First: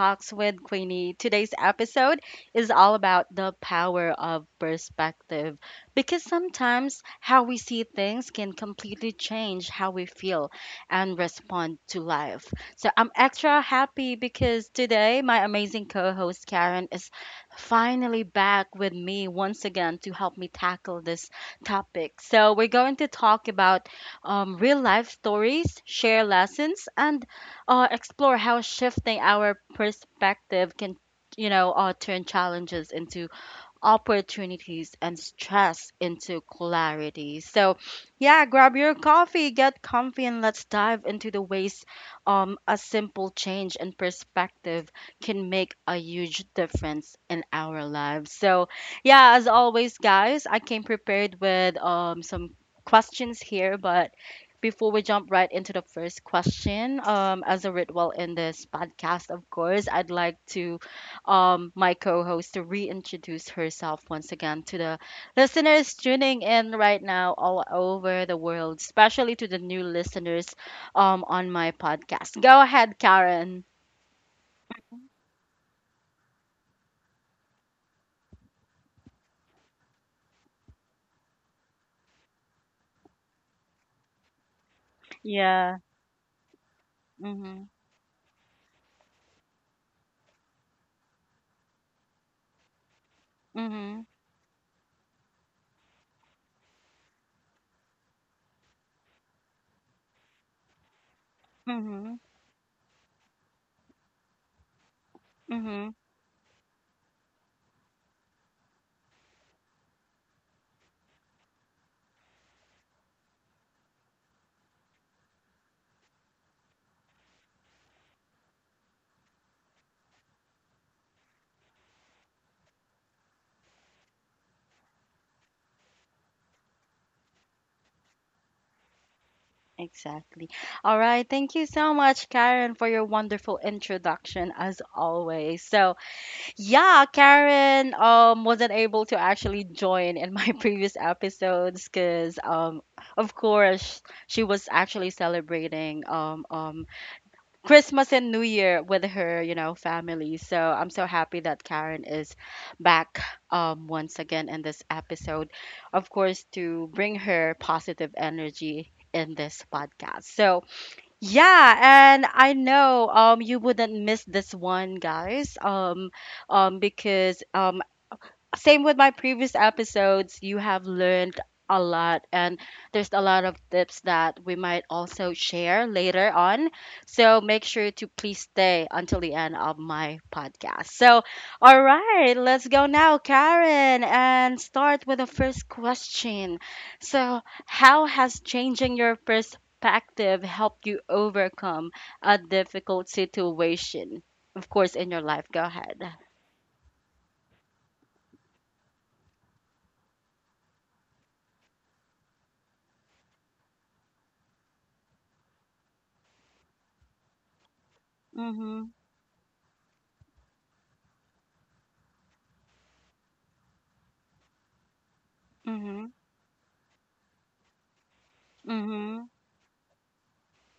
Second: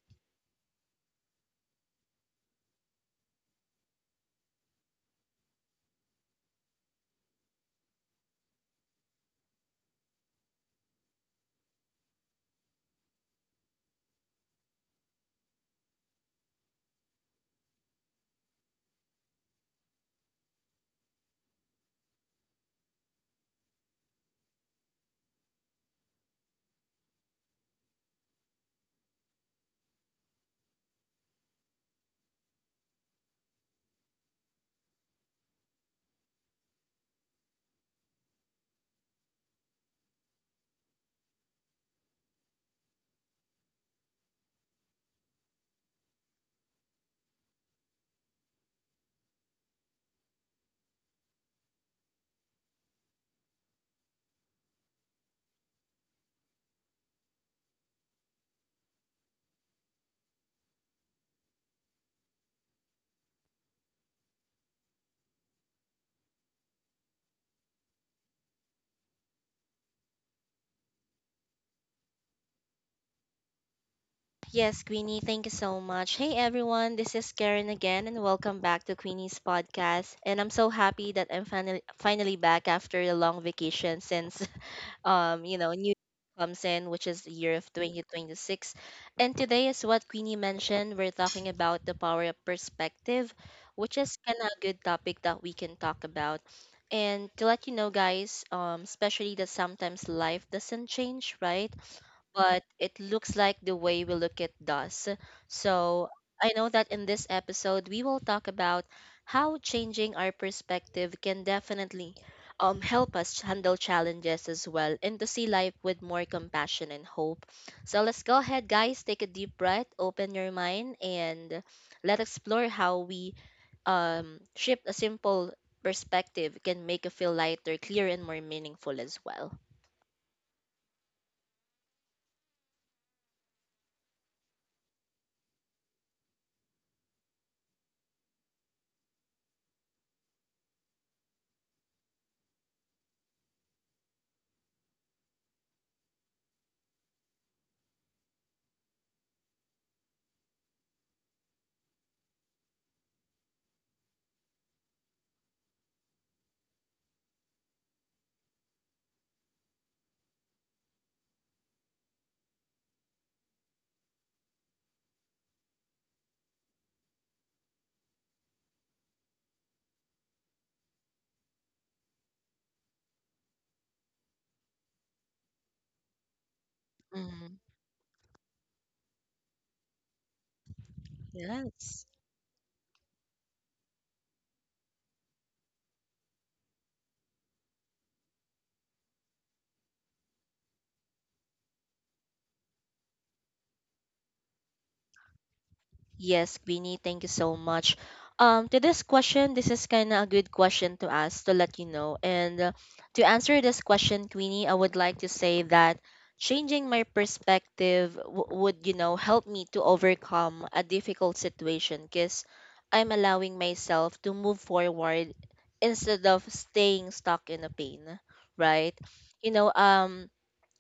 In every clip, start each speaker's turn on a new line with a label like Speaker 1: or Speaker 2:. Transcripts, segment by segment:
Speaker 1: Talks with Queenie. Today's episode is all about the power of perspective, because sometimes how we see things can completely change how we feel and respond to life. So I'm extra happy because today my amazing co host Karen is finally back with me once again to help me tackle this topic. So we're going to talk about real life stories, share lessons, and explore how shifting our perspective can, turn challenges into opportunities and stress into clarity. So, yeah, grab your coffee, get comfy, and let's dive into the ways a simple change in perspective can make a huge difference in our lives. So, yeah, as always, guys, I came prepared with some questions here, but before we jump right into the first question, as a ritual in this podcast, of course, I'd like to my co host to reintroduce herself once again to the listeners tuning in right now all over the world, especially to the new listeners on my podcast. Go ahead, Karen.
Speaker 2: Yes, Queenie, thank you so much. Hey everyone, this is Karen again and welcome back to Queenie's podcast. And I'm so happy that I'm finally back after a long vacation since you know,
Speaker 1: Yeah.
Speaker 2: new Year comes in, which is the year of
Speaker 1: Mm-hmm.
Speaker 2: 2026. And today is what Queenie mentioned, we're talking about the power of perspective, which
Speaker 1: Mm-hmm.
Speaker 2: is kind of a good topic that we can talk about. And to let you know guys, especially that sometimes life doesn't change, right?
Speaker 1: Mm-hmm.
Speaker 2: But it looks like the way we look at does.
Speaker 1: Mm-hmm.
Speaker 2: So I know that in this episode, we will talk about how changing our perspective can definitely help us handle challenges as well and to see life with more compassion and hope. So let's go ahead, guys. Take a deep breath, open your mind, and let's explore how we shift a simple perspective can make you feel lighter, clear, and more meaningful as well.
Speaker 1: Exactly. All right. Thank you so much, Karen, for your wonderful introduction as always. So, yeah, Karen wasn't able to actually join in my previous episodes because of course she was actually celebrating Christmas and New Year with her, you know, family. So I'm so happy that Karen is back once again in this episode, of course, to bring her positive energy in this podcast. So yeah, and I know you wouldn't miss this one, guys. Because Same with my previous episodes, you have learned a lot, and there's a lot of tips that we might also share later on. So
Speaker 2: hmm
Speaker 1: make sure to please stay until the end of my podcast. So, all
Speaker 2: Yes.
Speaker 1: right, let's go now, Karen, and start with the first question. So, how has changing your perspective helped you overcome a difficult situation? Of course, in your life. Go ahead.
Speaker 2: Yes, Queenie, thank you so much. To this question, this is kind of a good question to ask to let you know. And to answer this question, Queenie, I would like to say that changing my perspective would,
Speaker 1: Mm-hmm.
Speaker 2: you know, help me to overcome a difficult situation because I'm allowing myself to move forward instead of staying stuck in a pain, right?
Speaker 1: Mm-hmm.
Speaker 2: You know,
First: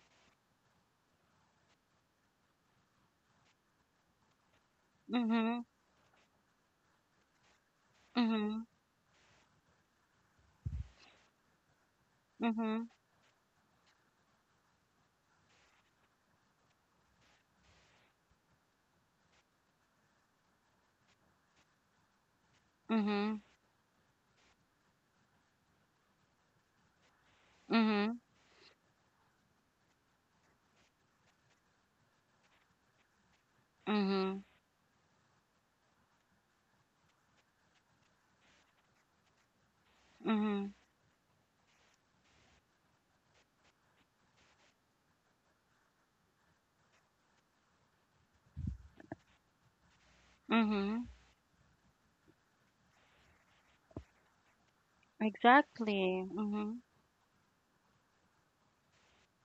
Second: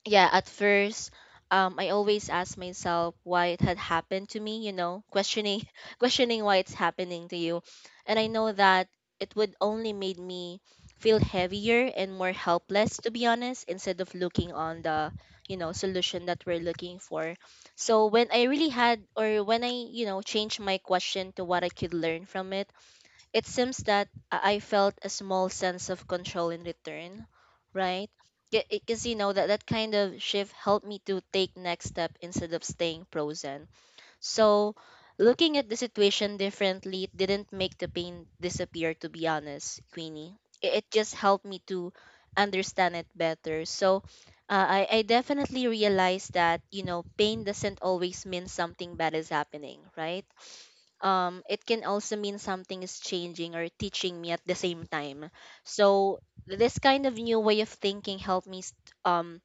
Speaker 2: yeah, at first, I always ask myself why it had happened to me, you know,
Speaker 1: Mhm.
Speaker 2: questioning questioning why it's happening to you. And I know
Speaker 1: Mhm.
Speaker 2: that it would only made me feel heavier and more
Speaker 1: Mhm.
Speaker 2: helpless to be honest, instead of looking on the, you know, solution that we're looking for. So when I really had, or when I, you know, changed my question to what I could learn from it,
Speaker 1: Mhm.
Speaker 2: it seems that I felt a small sense of control in return, right?
Speaker 1: Mhm.
Speaker 2: Because you know that that kind of shift helped me to take next step instead of staying frozen.
Speaker 1: Mhm.
Speaker 2: So, looking at the situation differently didn't make the pain disappear. To be honest, Queenie,
Speaker 1: Mhm.
Speaker 2: it just helped me to understand it better. So, I definitely realized that you know pain doesn't always mean something bad is happening, right?
Speaker 1: Mhm.
Speaker 2: It can also mean something is changing or teaching me at the same time. So
Speaker 1: Exactly.
Speaker 2: this
Speaker 1: Mhm.
Speaker 2: kind of new way of thinking helped me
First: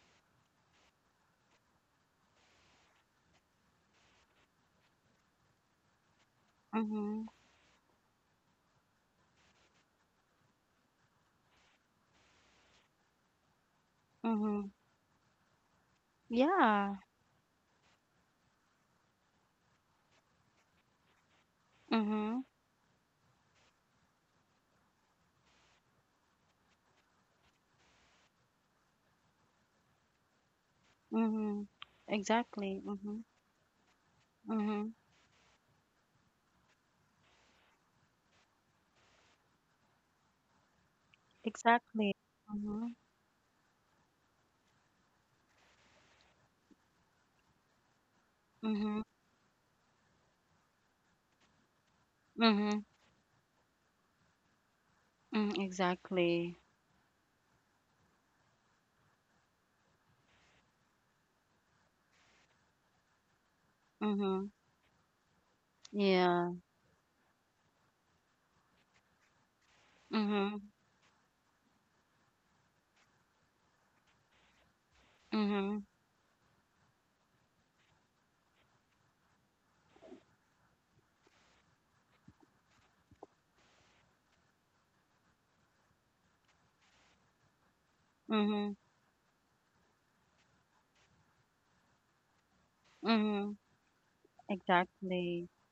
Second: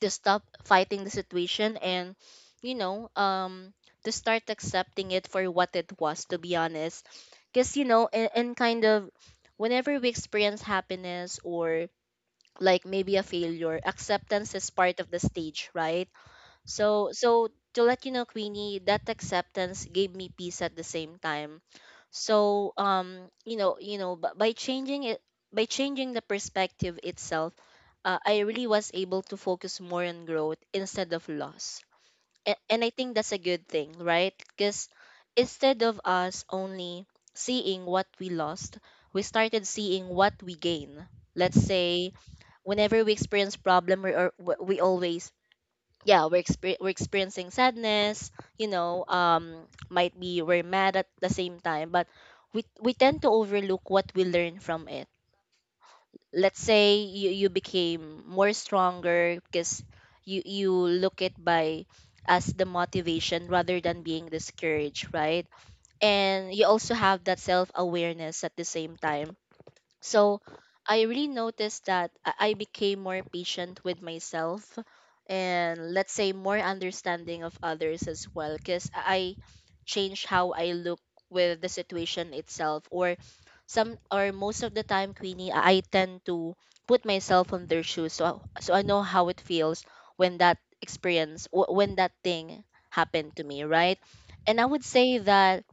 Speaker 2: to stop fighting the situation and, you know, to start accepting it for what it was, to be honest.
Speaker 1: Mhm.
Speaker 2: Because, you know, and kind of whenever we experience happiness or like maybe a failure, acceptance is
Speaker 1: Mhm.
Speaker 2: part of the stage, right?
Speaker 1: Yeah.
Speaker 2: So, so to let you know, Queenie, that acceptance gave me peace at the same time.
Speaker 1: Mhm.
Speaker 2: So, you know, by changing it, by changing the perspective itself, I really was able to focus more on growth instead of
Speaker 1: Mhm.
Speaker 2: loss.
Speaker 1: Exactly.
Speaker 2: And I think
Speaker 1: Mhm.
Speaker 2: that's a good thing, right? Because
Speaker 1: Mhm.
Speaker 2: instead of us only seeing what we lost, we started seeing what we gain. Let's say
Speaker 1: Exactly. Mhm.
Speaker 2: whenever we experience problem, we, or, we always yeah we're, exper- we're experiencing sadness, you
Speaker 1: Mhm.
Speaker 2: know, um, might be we're mad at the same time, but we
Speaker 1: Mhm.
Speaker 2: we tend to overlook what we learn from it.
Speaker 1: Mhm. Exactly.
Speaker 2: Let's say you became more stronger because you look it by as the motivation rather than being
Speaker 1: Mhm.
Speaker 2: discouraged, right? And
Speaker 1: Yeah.
Speaker 2: you also have that self awareness at the same time. So
Speaker 1: Mhm.
Speaker 2: I really noticed that I became more patient with myself
Speaker 1: Mhm.
Speaker 2: and let's say more understanding of others as well, because I changed how I look with the situation itself. Or some, or most of the time, Queenie, I tend to put myself on their shoes, so so
Speaker 1: Mhm.
Speaker 2: I know how it feels when that experience when that thing happened to
Speaker 1: Mhm.
Speaker 2: me, right? And
Speaker 1: Exactly.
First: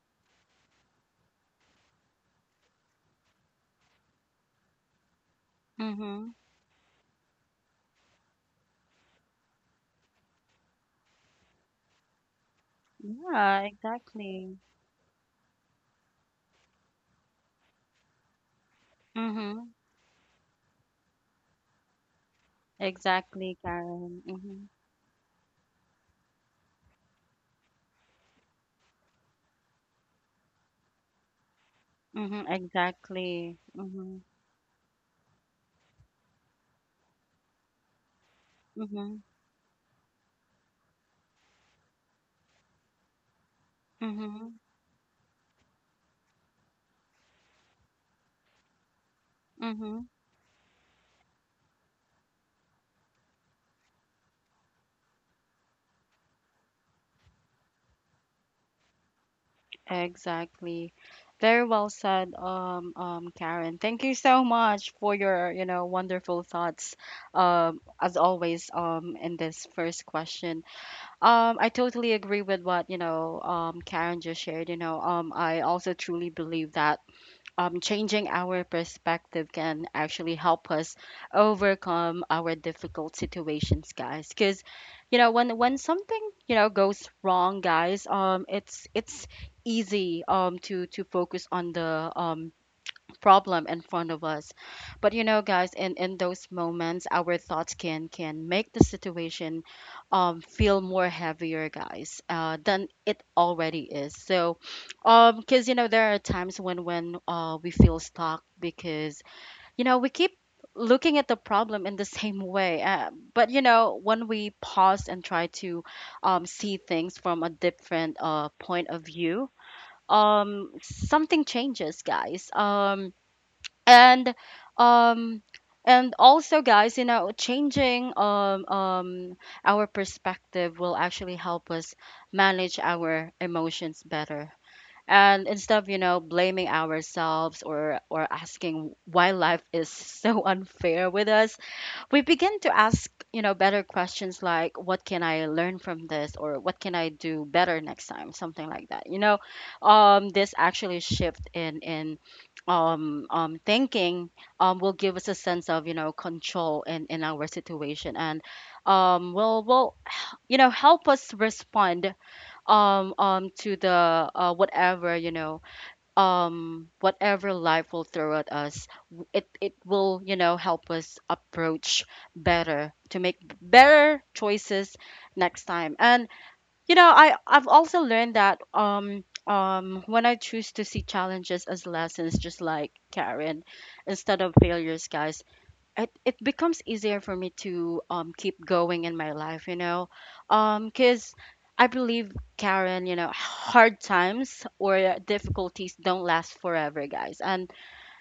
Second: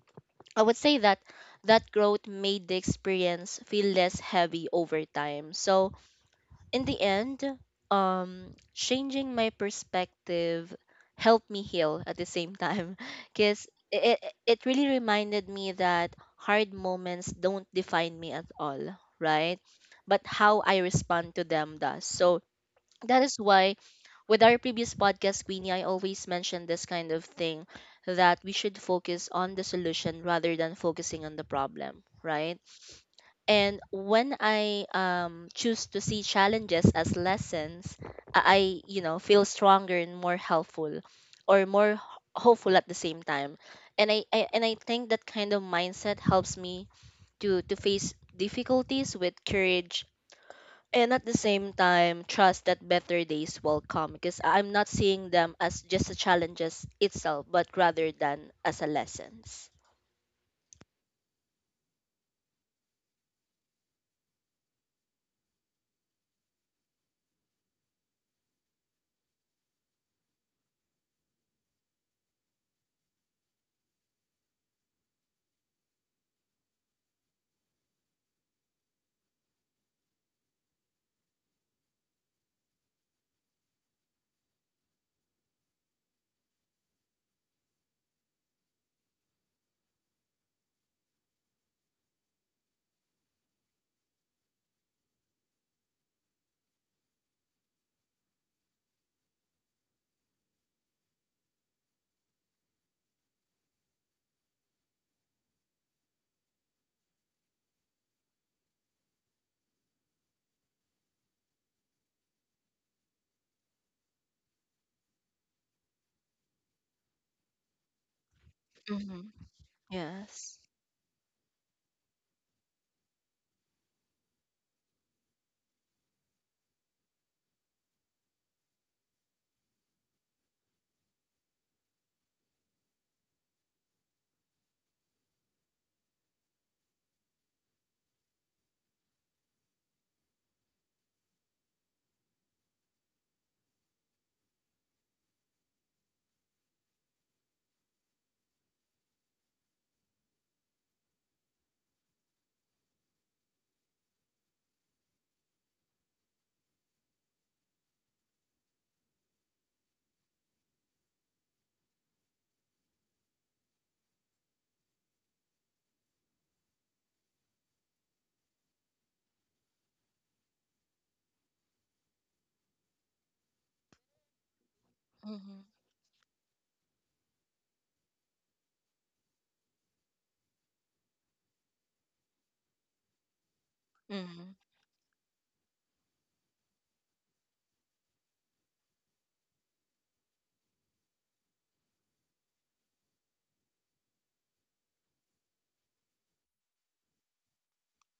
Speaker 2: I would say that that growth made the experience feel less heavy over time. So,
Speaker 1: Mhm.
Speaker 2: in the end, changing my perspective helped me heal at the same time
Speaker 1: Yeah.
Speaker 2: because it,
Speaker 1: Exactly.
Speaker 2: it really reminded me that hard moments don't define me at all, right?
Speaker 1: Mhm.
Speaker 2: But how I respond to them does. So, that is
Speaker 1: Exactly,
Speaker 2: why
Speaker 1: Karen.
Speaker 2: with our
Speaker 1: Mhm.
Speaker 2: previous podcast, Queenie, I always mention this kind of thing, that we should focus on the solution rather than focusing on the problem,
Speaker 1: Mhm,
Speaker 2: right?
Speaker 1: exactly.
Speaker 2: And
Speaker 1: Mhm.
Speaker 2: when I, choose to see challenges as lessons, you know,
Speaker 1: Mhm.
Speaker 2: feel stronger and more helpful, or more hopeful at the same time. And I, I
Speaker 1: Mhm.
Speaker 2: and I think that kind of mindset helps me to face difficulties with courage
Speaker 1: Mhm.
Speaker 2: and at the same time trust that better days will come, because I- am not seeing them as just a challenges itself but rather than as a lessons.
Speaker 1: Exactly. Very well said, Karen. Thank you so much for your, you know, wonderful thoughts, as always, in this first question. I totally agree with what, you know, Karen just shared. You know, I also truly believe that changing our perspective can actually help us overcome our difficult situations, guys, because you know when something you know goes wrong, guys, it's easy to focus on the problem in front of us. But you know, guys, in those moments, our thoughts can make the situation feel more heavier, guys, than it already is. So, because you know there are times when we feel stuck because you know we keep looking at the problem in the same way, but you know when we pause and try to see things from a different, point of
Speaker 2: Mm-hmm.
Speaker 1: view,
Speaker 2: yes
Speaker 1: um something changes, guys. And um and also, guys, you know changing our perspective will actually help us manage our emotions better. And instead of you know blaming ourselves or asking why life is so unfair with us, we begin to ask, you know, better questions like what can I learn from this or what can I do better next time, something like that, you know. This actually shift in thinking will give us a sense of you know control in our situation and will you know help us respond to the, whatever, you know, whatever life will throw at us. It will, you know, help us approach better to make better choices next
Speaker 2: mm-hmm.
Speaker 1: time. And you know I've also learned that when I choose to see challenges as lessons, just like Karen, instead
Speaker 2: Mm-hmm.
Speaker 1: of failures, guys, it becomes easier for me to keep going in my life, you know, because I believe, Karen, you know hard times or difficulties don't last forever, guys. And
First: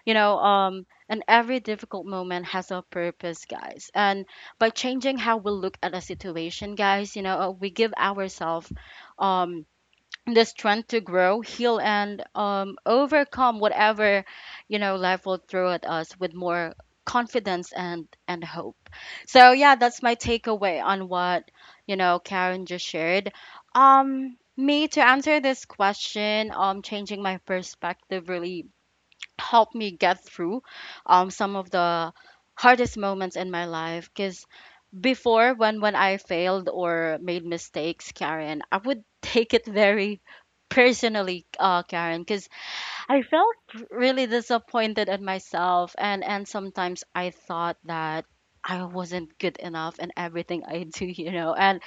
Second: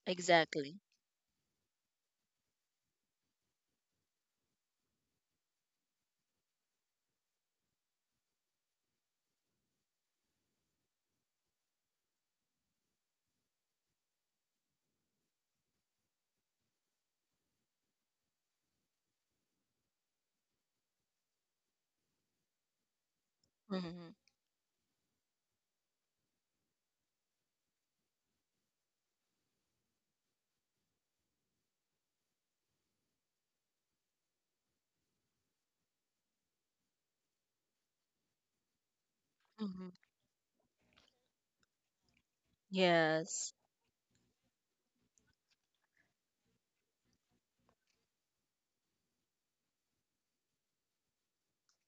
Speaker 1: you know
Speaker 2: exactly
Speaker 1: and every difficult moment has a purpose, guys. And by changing how we look at a situation, guys, you know, we give ourselves um the strength to grow, heal, and, overcome whatever, you know, life will throw at us with more confidence and hope. So yeah, that's my takeaway on what you know Karen just shared.
Speaker 2: mm-hmm.
Speaker 1: Me to answer this question, changing my perspective really helped me get through some of the hardest moments in my life because before when I failed or made mistakes, Karen, I would take it
Speaker 2: Mm-hmm.
Speaker 1: very personally, Karen, because I
Speaker 2: yes
Speaker 1: felt really disappointed at myself, and sometimes I thought that I wasn't good enough in everything I do, you know. And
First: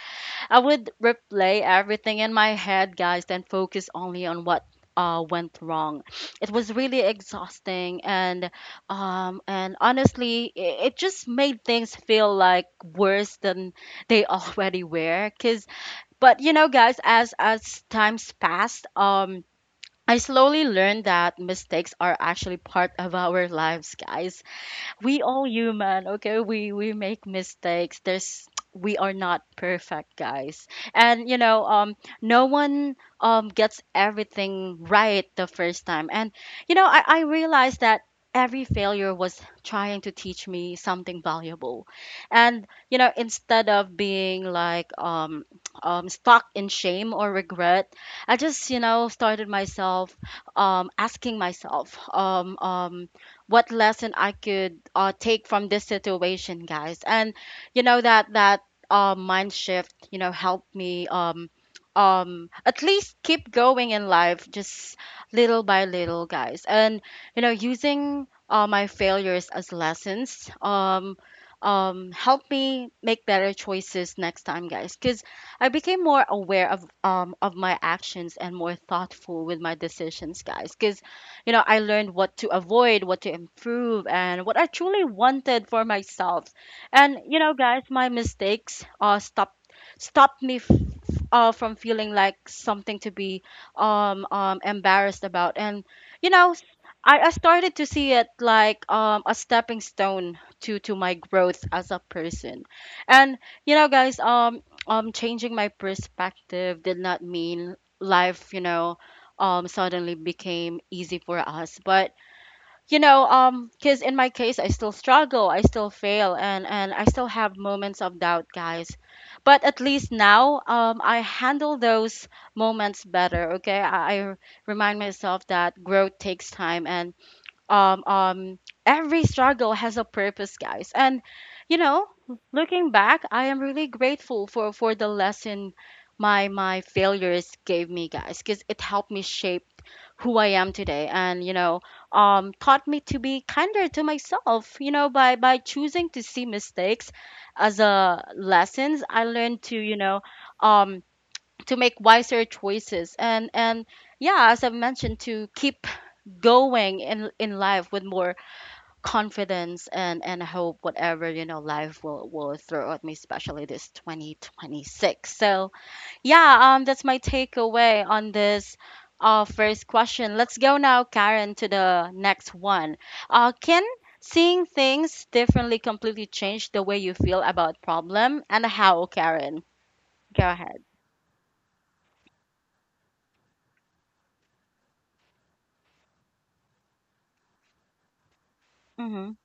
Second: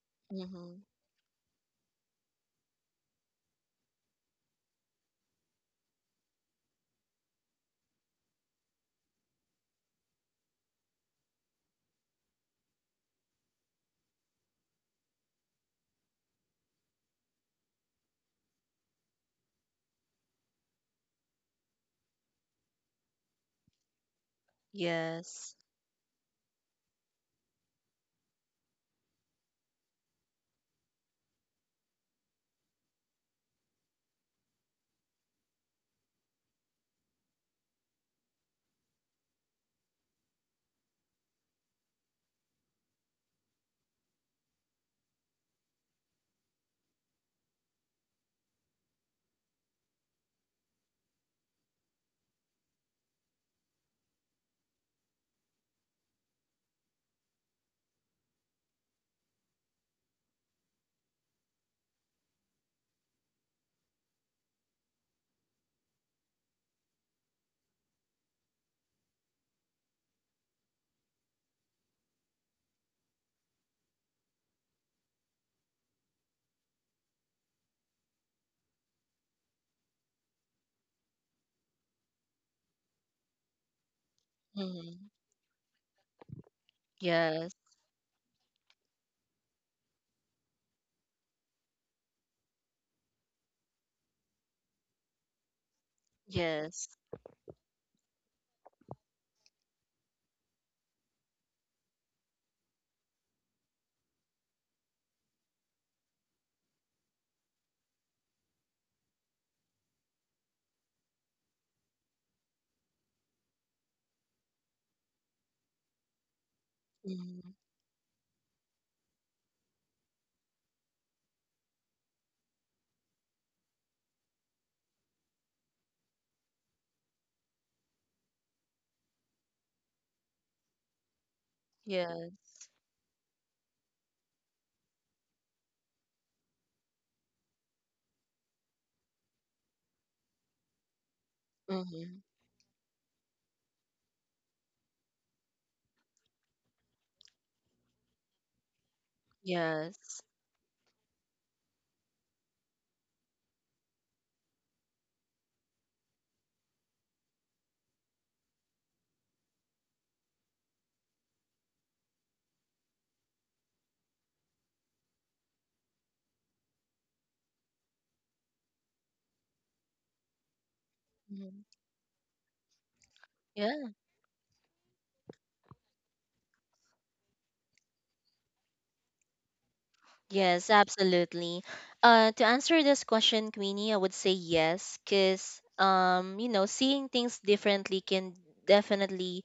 Speaker 1: I
Speaker 2: mm-hmm.
Speaker 1: would replay everything in my head, guys, then focus only on what, went wrong. It was really exhausting, and honestly, it just made things feel like worse than they already were. Cause, but you know, guys, as times passed, I slowly learned that mistakes are actually part of our lives, guys. We all
Speaker 2: yes
Speaker 1: human, okay? We make mistakes. There's We are not perfect, guys. And you know, no one gets everything right the first time. And you know, I realized that every failure was trying to teach me something valuable. And you know, instead of being like stuck in shame or regret, I just, you know, started myself asking myself what lesson I could, take from this situation, guys. And you know that that mind shift, you know, helped me at least keep going in life, just little by little, guys. And you know, using, my failures as lessons help me make better choices next time, guys, because I became more aware of my actions and more thoughtful with my decisions, guys, because you know, I learned what to avoid, what to improve, and what I truly
Speaker 2: mm-hmm.
Speaker 1: wanted for myself. And you
Speaker 2: yes
Speaker 1: know, guys, my mistakes stopped me from feeling like something to be embarrassed about. And you know,
Speaker 2: yes
Speaker 1: I started to see it like a stepping stone to my growth as a person. And you know, guys, changing my perspective did not mean life, you know, suddenly became easy for us, but you know because in my case I still struggle, I still fail, and I still
Speaker 2: mm-hmm.
Speaker 1: have moments of doubt, guys, but at least now I handle those moments better. Okay, I remind myself that growth takes time and um um every struggle has a purpose, guys. And you know,
Speaker 2: yes
Speaker 1: looking back, I am really grateful for the lesson my failures gave me, guys, because it helped me shape who I am today. And you know
Speaker 2: mm-hmm.
Speaker 1: taught me to be kinder to myself, you know, by choosing to see mistakes as a lessons I learned to, you know,
Speaker 2: yes
Speaker 1: um to make wiser choices, and yeah, as I mentioned, to keep going in life with more confidence and hope, whatever you know life will throw at me, especially this 2026. So yeah, that's my takeaway on this, first question. Let's go now, Karen, to
Speaker 2: mm-hmm.
Speaker 1: the next one. Can
Speaker 2: Yes.
Speaker 1: seeing things differently completely change the way you feel about problem and how, Karen? Go
Speaker 2: Yes,
Speaker 1: ahead.
Speaker 2: absolutely. To answer this question, Queenie, I would say yes, because you know, seeing things differently can
Speaker 1: Mhm.
Speaker 2: definitely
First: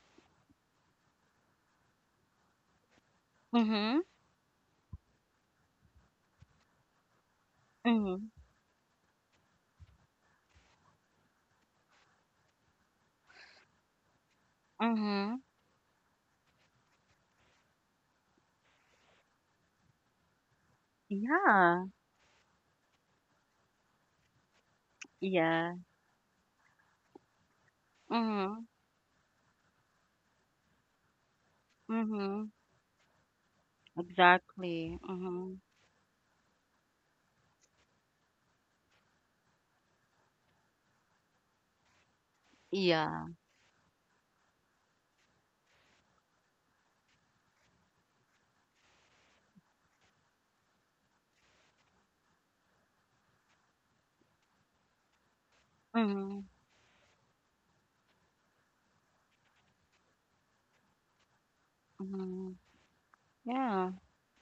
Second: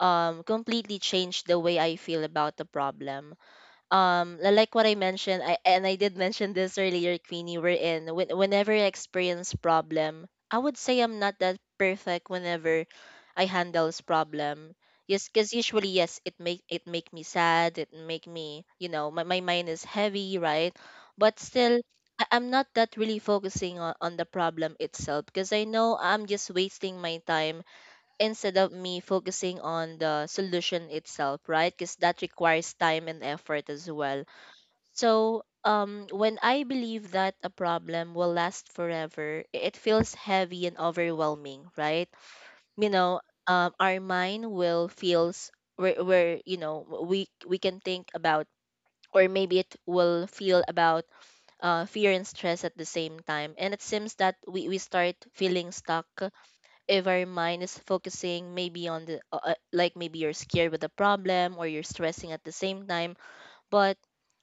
Speaker 2: completely change the way I feel about the problem.
Speaker 1: Mhm.
Speaker 2: Like what I mentioned, I did mention this earlier, Queenie,
Speaker 1: Mhm.
Speaker 2: whenever I experience problem, I would say I'm not that perfect whenever I handles problem. Yes,
Speaker 1: Mhm.
Speaker 2: because usually, yes, it make me sad, it make me, you know, my mind is heavy, right? But still,
Speaker 1: Yeah.
Speaker 2: I'm not that really focusing on the problem itself, because I
Speaker 1: Yeah.
Speaker 2: know I'm just wasting my time instead
Speaker 1: Mhm.
Speaker 2: of me focusing on the solution itself, right? Because that
Speaker 1: Mhm.
Speaker 2: requires time and effort as well.
Speaker 1: Exactly.
Speaker 2: So,
Speaker 1: Mhm.
Speaker 2: when I believe that a problem will last forever, it feels heavy and overwhelming, right? You know,
Speaker 1: Yeah.
Speaker 2: our mind will feels where you know we can think about, or maybe it will feel about fear and stress at the same time, and it seems that we start feeling stuck
Speaker 1: Mhm.
Speaker 2: if our mind is focusing maybe on the like maybe you're scared with a problem or you're stressing at the
Speaker 1: Mhm.
Speaker 2: same time.
Speaker 1: Yeah.
Speaker 2: but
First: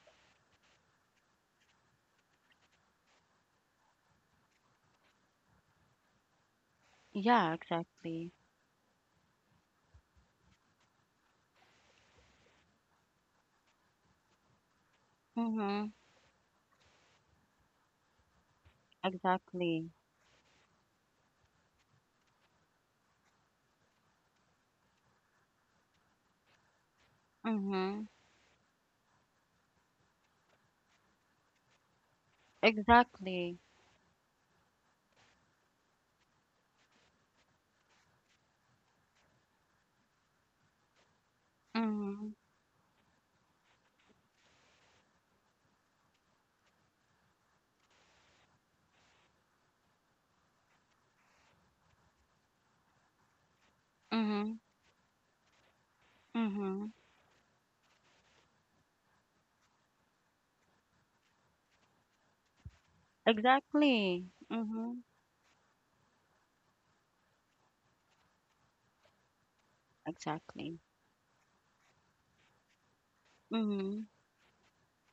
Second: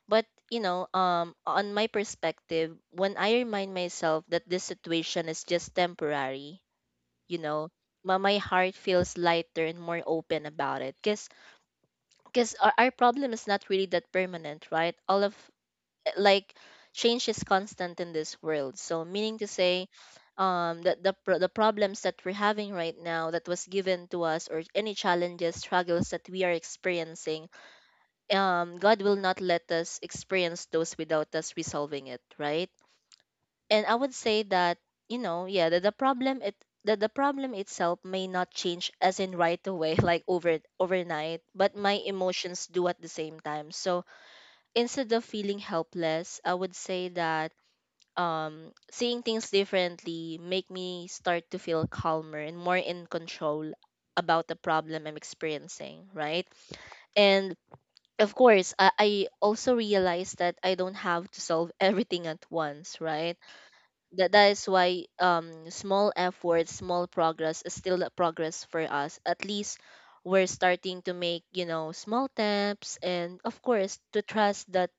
Speaker 2: but you know, on my perspective, when I remind myself that this situation is just temporary, you
Speaker 1: Yeah.
Speaker 2: know, my,
Speaker 1: Exactly.
Speaker 2: my heart feels lighter and more open about it, because our problem is not really that permanent, right? All of,
Speaker 1: Mhm.
Speaker 2: like, change is constant in this world, so meaning to say
Speaker 1: Exactly.
Speaker 2: that the problems that we're having right now that was given to us, or any challenges struggles that we are experiencing,
Speaker 1: Mhm.
Speaker 2: god will not let us experience those without us resolving it, right?
Speaker 1: Exactly.
Speaker 2: And I would say that, you know, yeah, that the problem itself may not change as in right away like overnight, but my
Speaker 1: Mhm.
Speaker 2: emotions do at the same time. So instead of feeling helpless, I would say that, seeing things differently make me start to feel calmer and more in control about the
Speaker 1: Mhm.
Speaker 2: problem I'm experiencing, right?
Speaker 1: Mhm.
Speaker 2: And of course, I also realize that I don't have to solve everything at once, right?
Speaker 1: Exactly.
Speaker 2: That that is
Speaker 1: Mhm.
Speaker 2: why, small efforts, small progress is still a progress for us. At least we're
Speaker 1: Exactly.
Speaker 2: starting to make, you know, small steps, and of
Speaker 1: Mhm.
Speaker 2: course to trust that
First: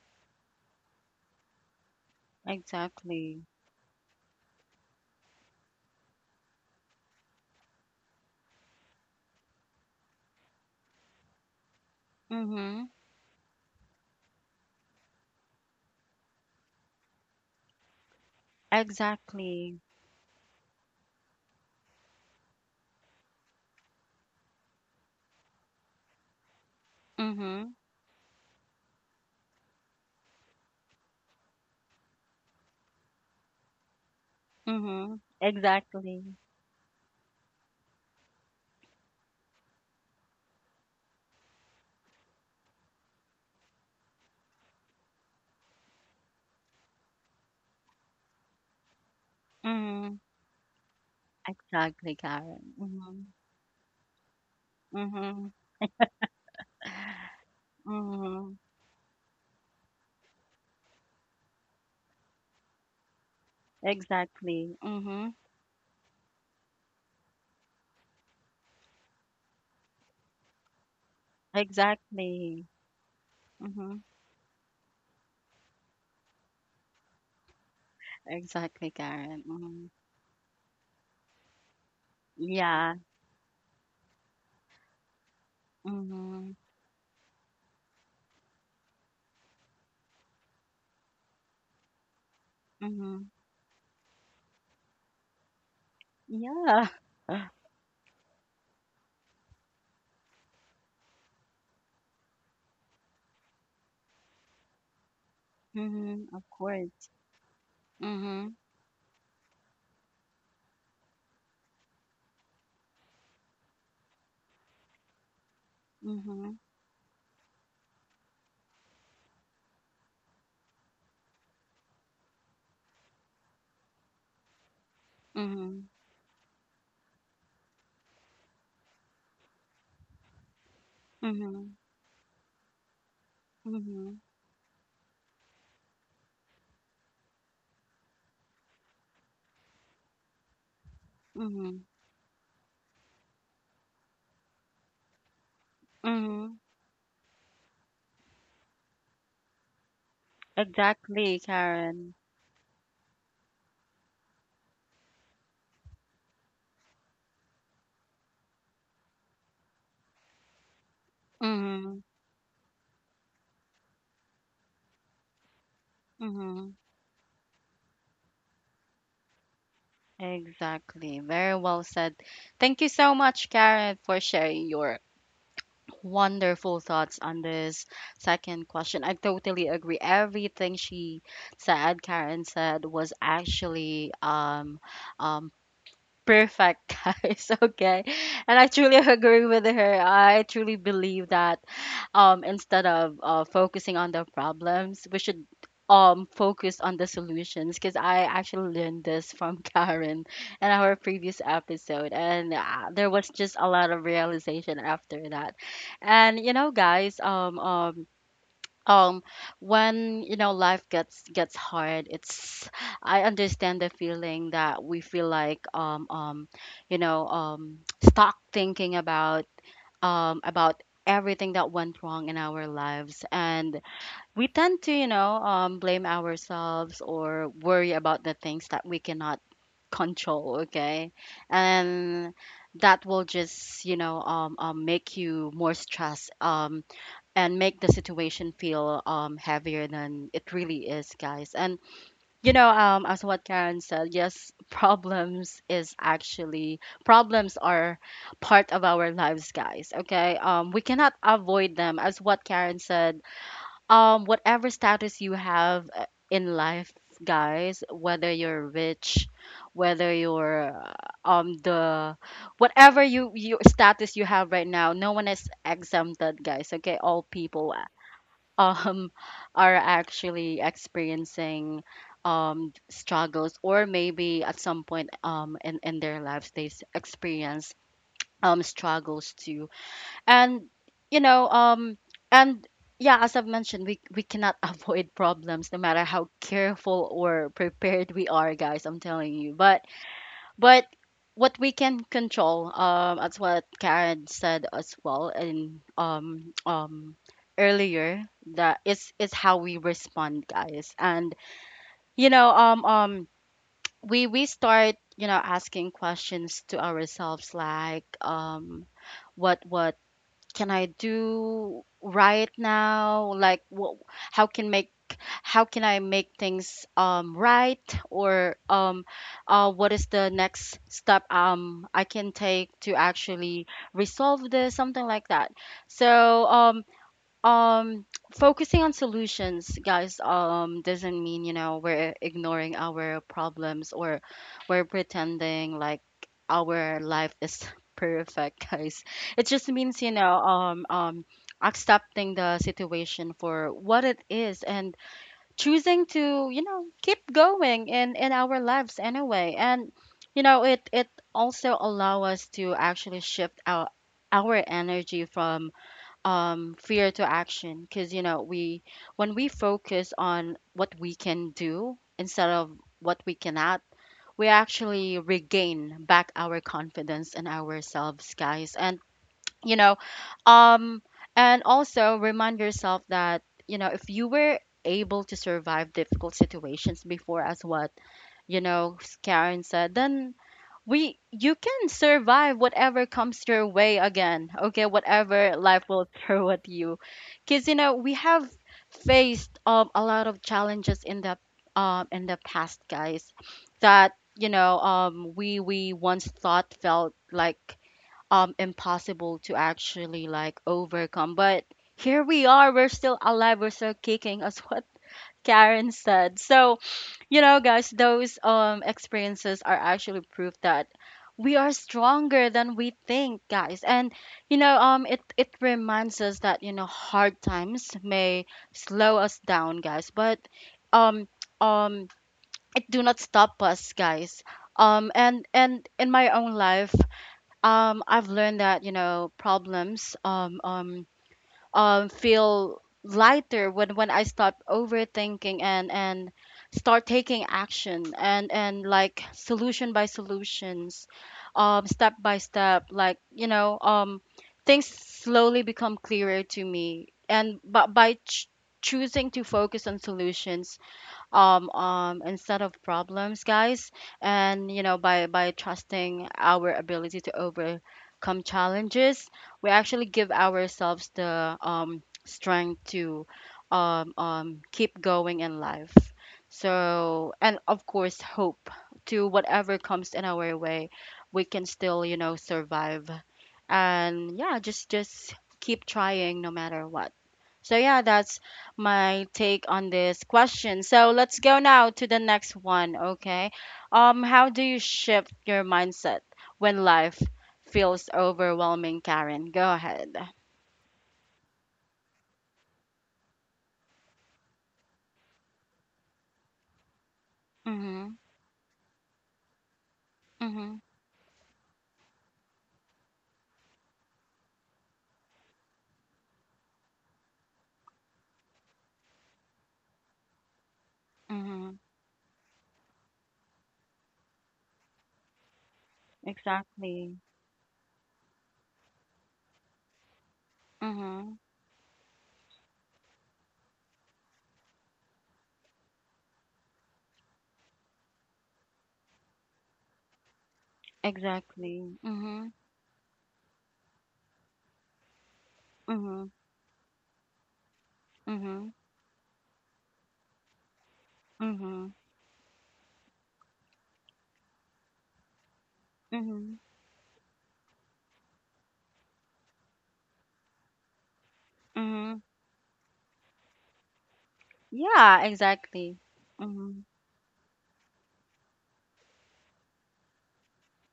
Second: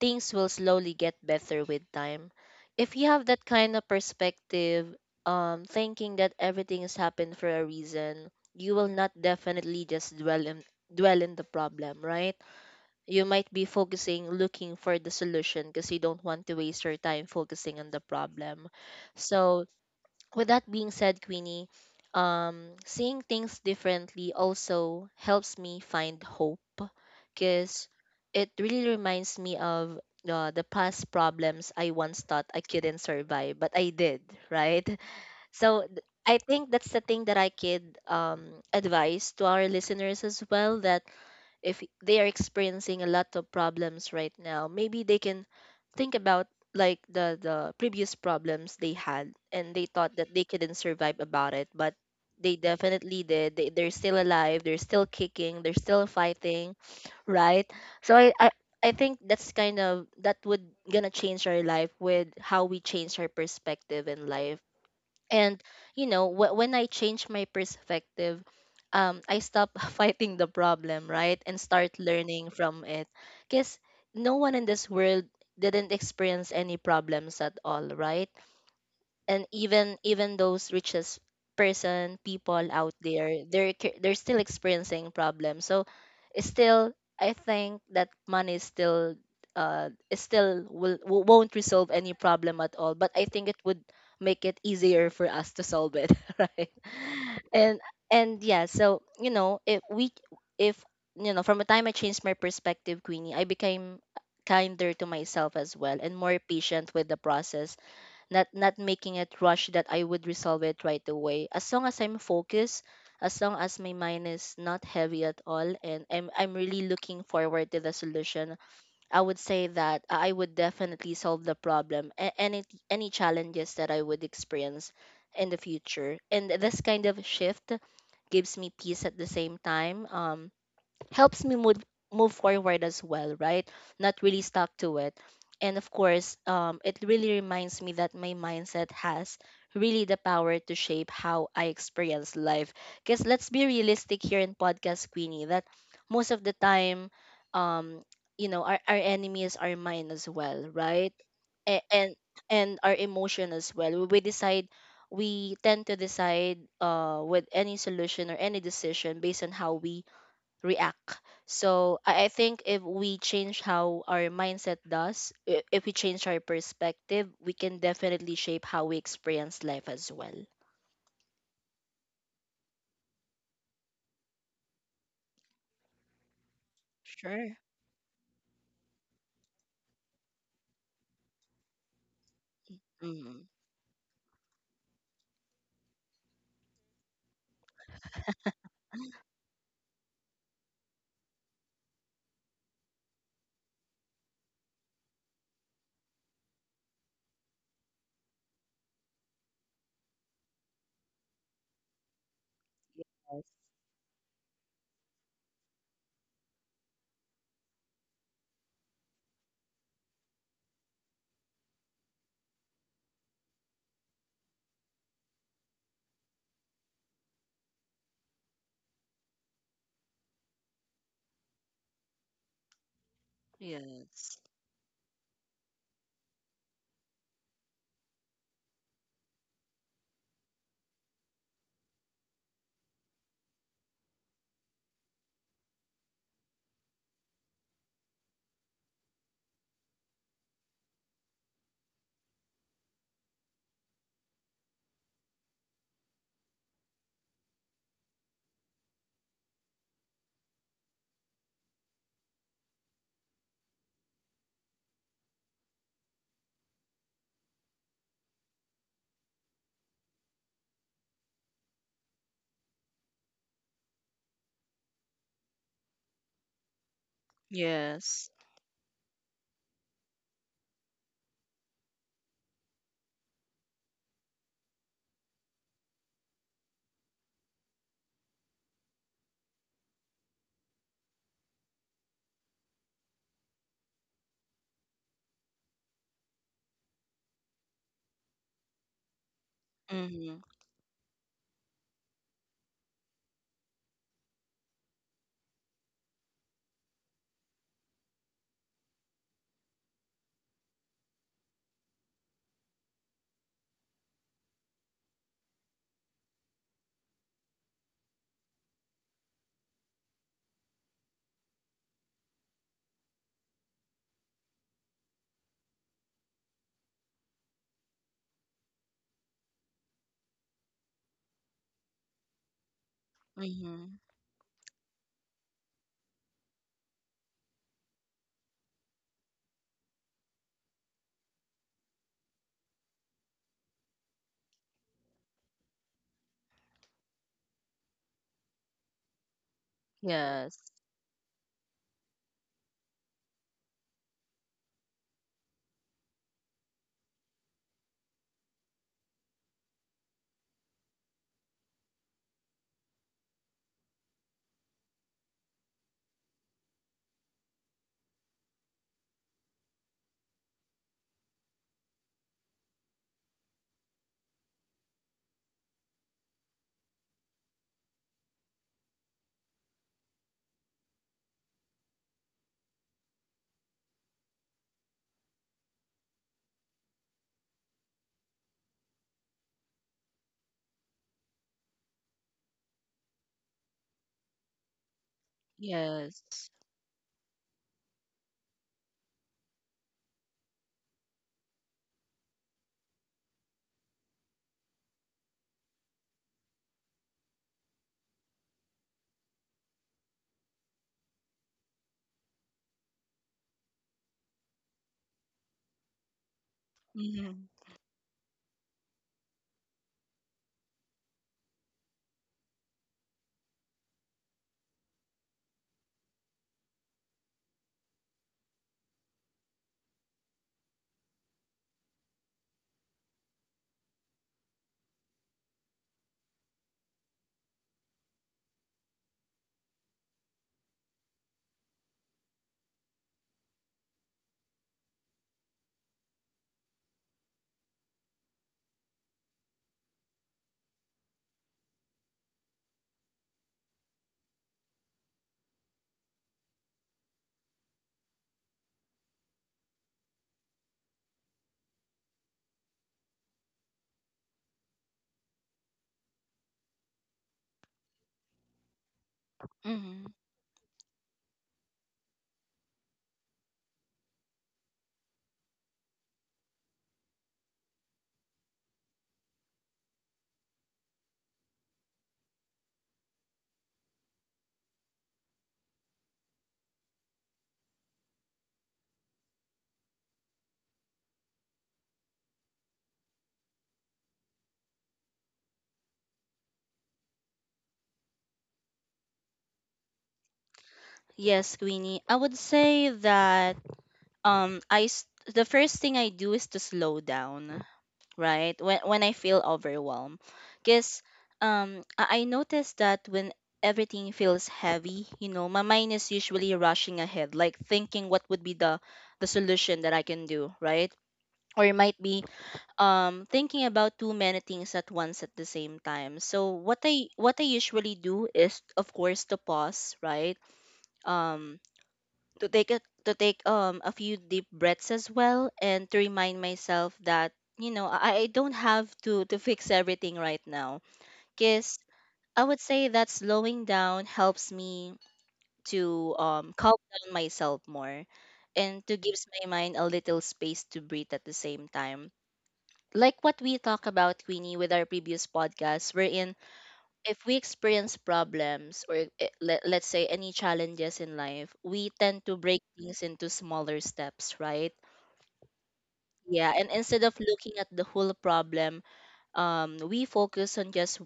Speaker 2: things will slowly get better with time. If you have
Speaker 1: Exactly.
Speaker 2: that kind of perspective, thinking that everything has happened for a reason, you will not definitely just dwell in the problem, right?
Speaker 1: Mhm.
Speaker 2: You might be focusing looking for the solution because you don't want to waste your time focusing on the problem. So
Speaker 1: Exactly.
Speaker 2: with that being said, Queenie, seeing things differently also helps me find hope,
Speaker 1: Mhm.
Speaker 2: because it really reminds me of the past problems I once thought I couldn't survive, but I did, right?
Speaker 1: Mhm.
Speaker 2: So
Speaker 1: Exactly.
Speaker 2: I think that's the thing that I could, advise to our listeners as well, that if they are experiencing a lot of problems right now, maybe they can think about like the previous problems they had and they thought that
Speaker 1: Mhm.
Speaker 2: they couldn't survive about it, but
Speaker 1: Exactly,
Speaker 2: they
Speaker 1: Karen.
Speaker 2: definitely
Speaker 1: Mhm.
Speaker 2: did. They're still alive, they're still kicking,
Speaker 1: Mhm.
Speaker 2: they're still fighting, right? So
Speaker 1: Mhm.
Speaker 2: I think that's kind of that would gonna change our life with how we change our perspective in life.
Speaker 1: Exactly. Mhm.
Speaker 2: And you know, when I change my perspective, I stop fighting the problem, right, and start learning
Speaker 1: Exactly.
Speaker 2: from it. Because
Speaker 1: Mhm.
Speaker 2: no one in this world didn't experience any problems at all, right?
Speaker 1: Exactly,
Speaker 2: And
Speaker 1: Karen. Mhm.
Speaker 2: even those richest person people out
Speaker 1: Yeah.
Speaker 2: there, they're they're still experiencing problems. So it's
Speaker 1: Mhm.
Speaker 2: still, I think that money is still, is still will won't resolve any problem at all, but I
Speaker 1: Mhm.
Speaker 2: think it would make it easier for us to solve it, right?
Speaker 1: Yeah.
Speaker 2: and and yeah, so you know if we if from the time I changed my perspective, Queenie, I became kinder to myself as well and more
Speaker 1: Mhm. Of
Speaker 2: patient with the
Speaker 1: course.
Speaker 2: process. not
Speaker 1: Mhm.
Speaker 2: not making it rush that I would resolve it right away. As long as I'm focused, as long as my mind is not heavy at all, and I'm
Speaker 1: Mhm.
Speaker 2: really looking forward to the solution. I would say that I would definitely solve the problem and any challenges that I would experience in the
Speaker 1: Mhm.
Speaker 2: future. And this kind of shift gives me peace at the same time. Helps me move
Speaker 1: Mhm.
Speaker 2: move forward as well, right? Not
Speaker 1: Mhm.
Speaker 2: really stuck to it. And of course, it really reminds me that my mindset has really the power to shape how I
Speaker 1: Mhm.
Speaker 2: experience life. Because let's be realistic here in Podcast Queenie that most of the
Speaker 1: Mhm.
Speaker 2: time, um, you know, our enemy is our mind as well, right?
Speaker 1: Exactly,
Speaker 2: And, and
Speaker 1: Karen.
Speaker 2: and our emotion as well. We tend to decide with any solution or any decision based on how we react. So
Speaker 1: Mhm.
Speaker 2: I think if we change how our mindset does, if we change our
Speaker 1: Mhm.
Speaker 2: perspective, we can definitely shape how we experience life as well.
Speaker 1: Exactly. Very well said. Thank you so much, Karen, for sharing your wonderful thoughts on
Speaker 2: Sure.
Speaker 1: this second question. I totally agree. Everything she said, Karen said, was
Speaker 2: Mm-hmm.
Speaker 1: actually um perfect, guys. Okay. And I truly agree with her. I truly believe that instead of focusing on the problems we should focus on the solutions, because I actually learned this from Karen in our previous episode. And there was just a lot of realization after that. And you know guys, um when you know life gets hard, it's, I understand the feeling that we feel like, you know, stuck thinking about, about everything that went wrong in our lives. And
Speaker 2: Yes.
Speaker 1: we tend to, you know, blame ourselves or worry about the things that we cannot control, okay? And that will just, you know, make you more stressed, and make the situation feel heavier than it really is, guys. And you know, as what Karen said, yes, problems is actually problems are part of our lives, guys. Okay, we cannot avoid them. As what Karen said, whatever status you have in life, guys, whether you're rich, whether you're the whatever your status you have right now, no one is exempted, guys. Okay, all people
Speaker 2: Yes.
Speaker 1: um are actually experiencing struggles, or maybe at some point in their lives they experience struggles too. And you know, and yeah, as I've mentioned, we cannot avoid problems no matter how careful or prepared we are, guys, I'm telling you. but
Speaker 2: Mm-hmm.
Speaker 1: but what we can control, as what Karen said as well, and earlier, that is how we respond, guys. And you know, we start, you know, asking questions to ourselves like, what was can I do right now? Like, what, how can make how can I make things right, or what is the next step I can take to actually
Speaker 2: Mm-hmm.
Speaker 1: resolve this, something like that. So um focusing on solutions, guys, doesn't mean, you know, we're ignoring our problems or we're pretending like our life is perfect, guys. It just means, you know,
Speaker 2: Yes.
Speaker 1: accepting the situation for what it is and choosing to, you know, keep going in our lives anyway. And you know, it also allow us to actually shift our energy from fear to action, because you know, we when we focus on what we can do instead of what we cannot, we actually regain back our confidence in ourselves, guys. And you know, um and also remind yourself that you know, if you were able to survive difficult situations before, as what, you know, Karen said, then we you can survive whatever comes your way again, okay, whatever life will
Speaker 2: Yes.
Speaker 1: throw at you. Because you know, we have faced a lot of challenges in the past, guys, that you know, we once thought felt like impossible to actually like overcome. But here we are, we're still alive, we're still kicking, as what Karen said. So
Speaker 2: Mm-hmm.
Speaker 1: you know, guys, those experiences are actually proof that we are stronger than we think, guys. And you know, it reminds us that, you know, hard times may slow us down, guys, but um um it do not stop us, guys. And In my own life, I've learned that, you know, problems feel lighter when I stop overthinking and start taking action, and like solution by solutions, step by step, like you know, things slowly become clearer to me. And but By choosing to focus on solutions instead of problems, guys. And you know, by trusting our ability to overcome challenges, we
Speaker 2: Mm-hmm.
Speaker 1: actually give ourselves the strength to keep going in life. So, and of course, hope to whatever comes in our way, we can still, you know, survive. And yeah, just keep trying no matter what. So, yeah, that's my take on this question. So, let's go now to the next one, okay? How do you shift your mindset when life feels overwhelming, Karen? Go ahead.
Speaker 2: Yes, Queenie. I would say that um I s- the first thing I do is to slow down.
Speaker 1: Mhm.
Speaker 2: Right? When I feel overwhelmed,
Speaker 1: Mhm.
Speaker 2: because I noticed that when everything feels heavy, you know, my mind is usually rushing ahead, like thinking what would be the solution that I can do, right? Or it
Speaker 1: Mhm.
Speaker 2: might be thinking about too many things at once at the same time. So what I
Speaker 1: Exactly.
Speaker 2: what I usually do is of course to pause, right?
Speaker 1: Mhm.
Speaker 2: Um to take a, to take a few deep breaths as well and to remind myself that you know I don't have to fix everything right now, because
Speaker 1: Exactly.
Speaker 2: I would
Speaker 1: Mhm.
Speaker 2: say that slowing down helps me to
Speaker 1: Mhm.
Speaker 2: calm down myself more
Speaker 1: Mhm.
Speaker 2: and to gives my mind a little space to breathe at the same
Speaker 1: Mhm.
Speaker 2: time, like what we talk about, Queenie, with our previous podcast wherein
Speaker 1: Mhm.
Speaker 2: if we experience problems or let, let's say any challenges in life, we tend
Speaker 1: Mhm.
Speaker 2: to break things into smaller steps, right?
Speaker 1: Yeah, exactly.
Speaker 2: Yeah, and
Speaker 1: Mhm.
Speaker 2: instead of looking at the whole problem, we focus on just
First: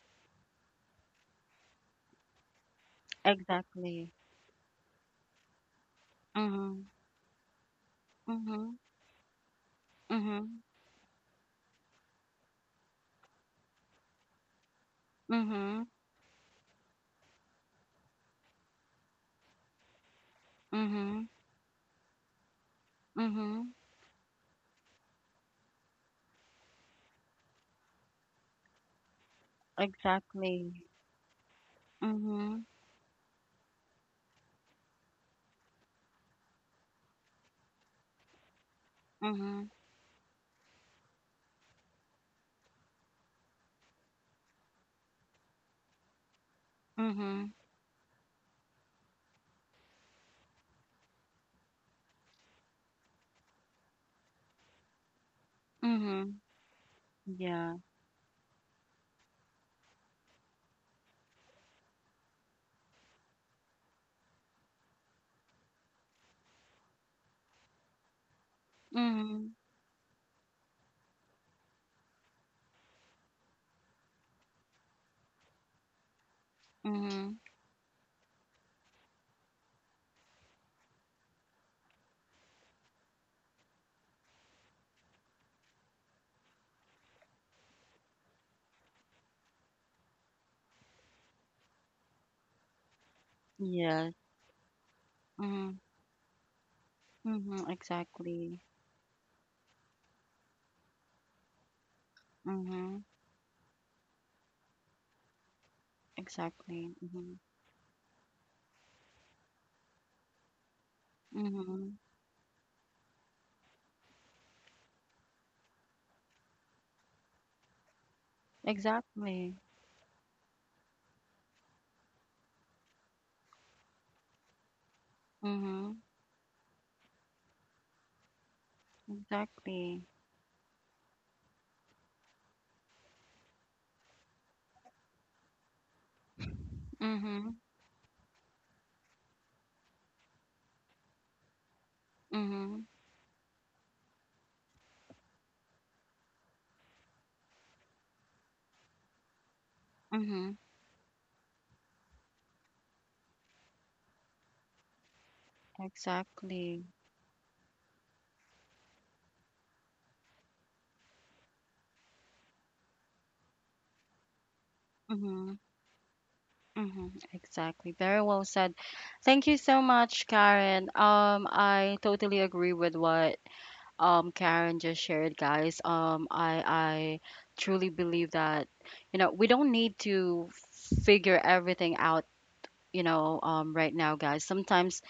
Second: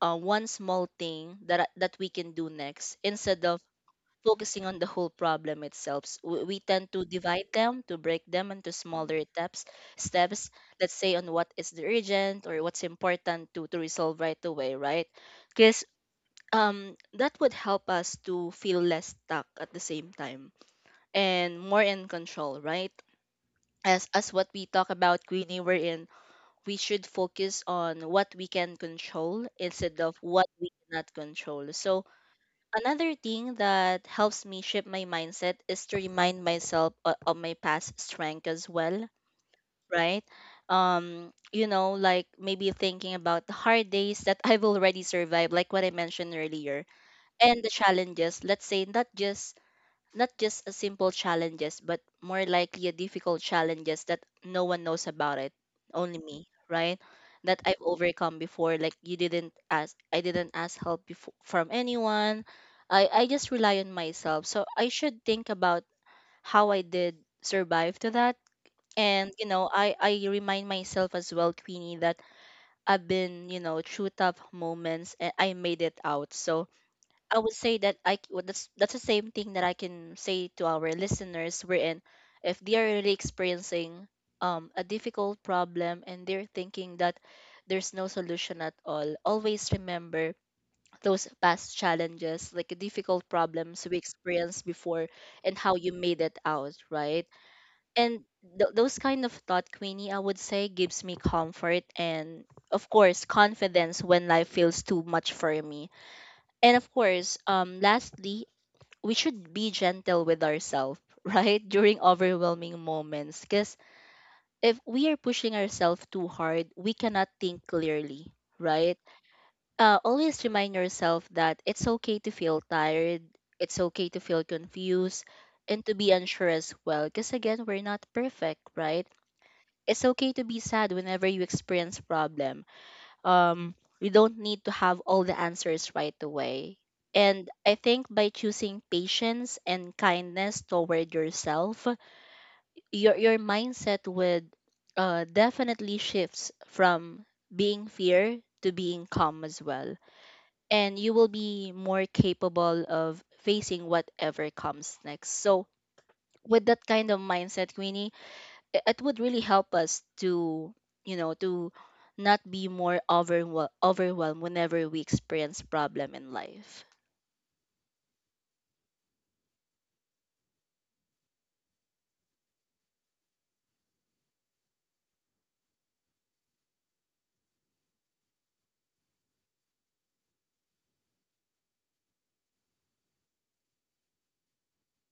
Speaker 2: one small thing that we can do next instead of
Speaker 1: Exactly.
Speaker 2: focusing on the whole problem itself. We
Speaker 1: Mhm.
Speaker 2: tend to divide them, to break them into
Speaker 1: Mhm.
Speaker 2: smaller steps. Steps,
Speaker 1: Mhm.
Speaker 2: let's say on what is the urgent or what's important to resolve right away, right? Because
Speaker 1: Mhm.
Speaker 2: that would help us to feel less stuck at the same time
Speaker 1: Mhm.
Speaker 2: and more in control, right?
Speaker 1: Mhm.
Speaker 2: As what we talk about, Queenie, we're in. We should focus on what we can control instead of what we
Speaker 1: Exactly.
Speaker 2: cannot control. So
Speaker 1: Mhm.
Speaker 2: another thing that helps me shape my mindset is to remind myself of my past strength as well,
Speaker 1: Mhm.
Speaker 2: right? You know, like maybe thinking about the hard days that I've already survived, like what I mentioned earlier,
Speaker 1: Mhm.
Speaker 2: and the challenges, let's say not just a simple challenges but more likely a difficult challenges that no one knows about it, only
Speaker 1: Mhm.
Speaker 2: me, right? That I've
Speaker 1: Yeah.
Speaker 2: overcome before. Like you didn't ask I didn't ask help before, from anyone. I just rely on myself, so I should think about how I did survive to that. And you
Speaker 1: Mhm.
Speaker 2: know, I remind myself as well, Queenie, that I've been, you know, through tough moments and I made it out. So I
Speaker 1: Mhm.
Speaker 2: would say that well, that's the same thing that I can say to our listeners. Wherein, if they are really experiencing a difficult problem and they're thinking that there's no solution at all, always remember those past challenges, like difficult problems we
Speaker 1: Yes.
Speaker 2: experienced before, and how
Speaker 1: Mhm.
Speaker 2: you made it out, right?
Speaker 1: Mhm.
Speaker 2: And
Speaker 1: Exactly.
Speaker 2: those kind of thought, Queenie, I would say, gives me comfort and, of
Speaker 1: Mhm.
Speaker 2: course, confidence when life feels too much for me. And of
Speaker 1: Exactly.
Speaker 2: course,
Speaker 1: Mhm.
Speaker 2: lastly, we should be gentle with ourselves, right? During
Speaker 1: Mhm.
Speaker 2: overwhelming moments. Because if we are pushing ourselves too hard, we cannot think clearly, right?
Speaker 1: Exactly.
Speaker 2: Always remind yourself that it's okay to feel tired, it's okay to feel confused, and to
Speaker 1: Mhm.
Speaker 2: be unsure as well. Because again, we're not perfect, right? It's
Speaker 1: Exactly.
Speaker 2: okay to be sad whenever you experience problem. um, we don't need to have all the answers right away. And
Speaker 1: Mhm.
Speaker 2: I think by choosing patience and kindness toward yourself,
Speaker 1: Mhm.
Speaker 2: your mindset would definitely shifts from being fear to being calm as well.
Speaker 1: Mhm.
Speaker 2: And you will be more capable of facing whatever comes next. So with that
Speaker 1: Exactly.
Speaker 2: kind of mindset, Queenie, it would really help us to you know to not be more overwhelmed whenever we experience
Speaker 1: Mhm.
Speaker 2: problem in life.
Speaker 1: Mhm. Exactly. Very well said. Thank you so much, Karen. I totally agree with what Karen just shared, guys. Um, I truly believe that you know, we don't need to figure everything out, you know, right now, guys. Sometimes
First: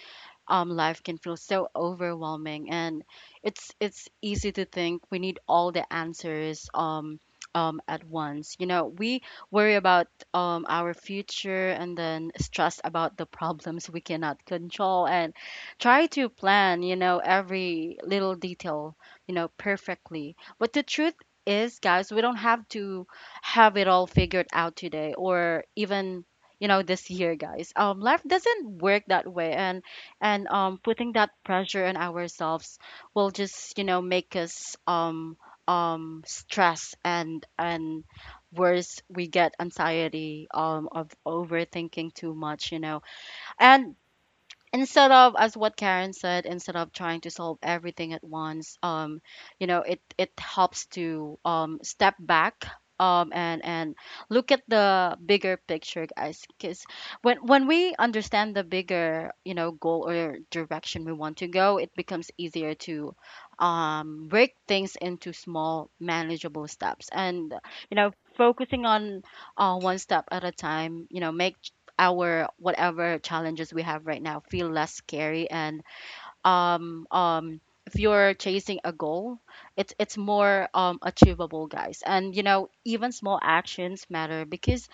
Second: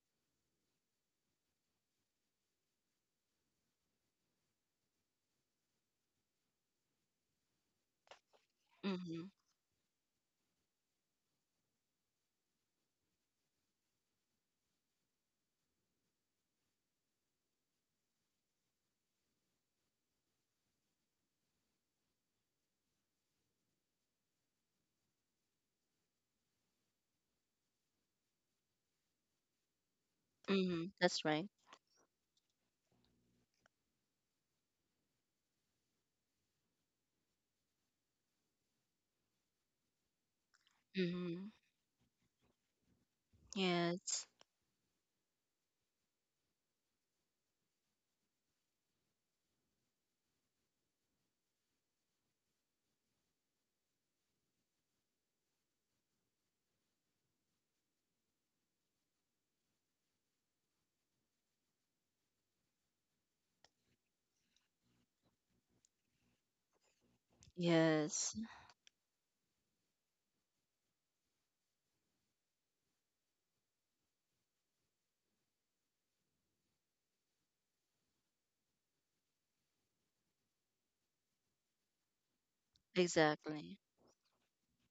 Speaker 1: life can feel so overwhelming, and it's easy to think we need all the answers at once. You know, we
Speaker 2: Mm-hmm.
Speaker 1: worry about our future and then stress about the problems we cannot control, and try to plan, you know, every little detail, you know, perfectly. But the truth is, guys, we don't have to have it all figured out today, or even, you know, this year, guys. Life doesn't work that way, and
Speaker 2: Mm-hmm.
Speaker 1: putting
Speaker 2: That's
Speaker 1: that
Speaker 2: right.
Speaker 1: pressure on ourselves will just, you know, make us stress, and worse, we get anxiety of
Speaker 2: Mm-hmm.
Speaker 1: overthinking too much, you know. And
Speaker 2: Yes.
Speaker 1: instead of, as what Karen said, instead of trying to solve everything at once, you know, it helps to step back and look at the bigger picture, guys. Because when we understand the bigger, you know, goal or direction we want to go, it becomes easier to break things into small manageable steps. And you know,
Speaker 2: Yes.
Speaker 1: focusing on one step at a time, you know, make our, whatever challenges we have right now, feel less scary. And um um if you're chasing a goal, it's more achievable, guys. And you know, even small
Speaker 2: Exactly.
Speaker 1: actions matter, because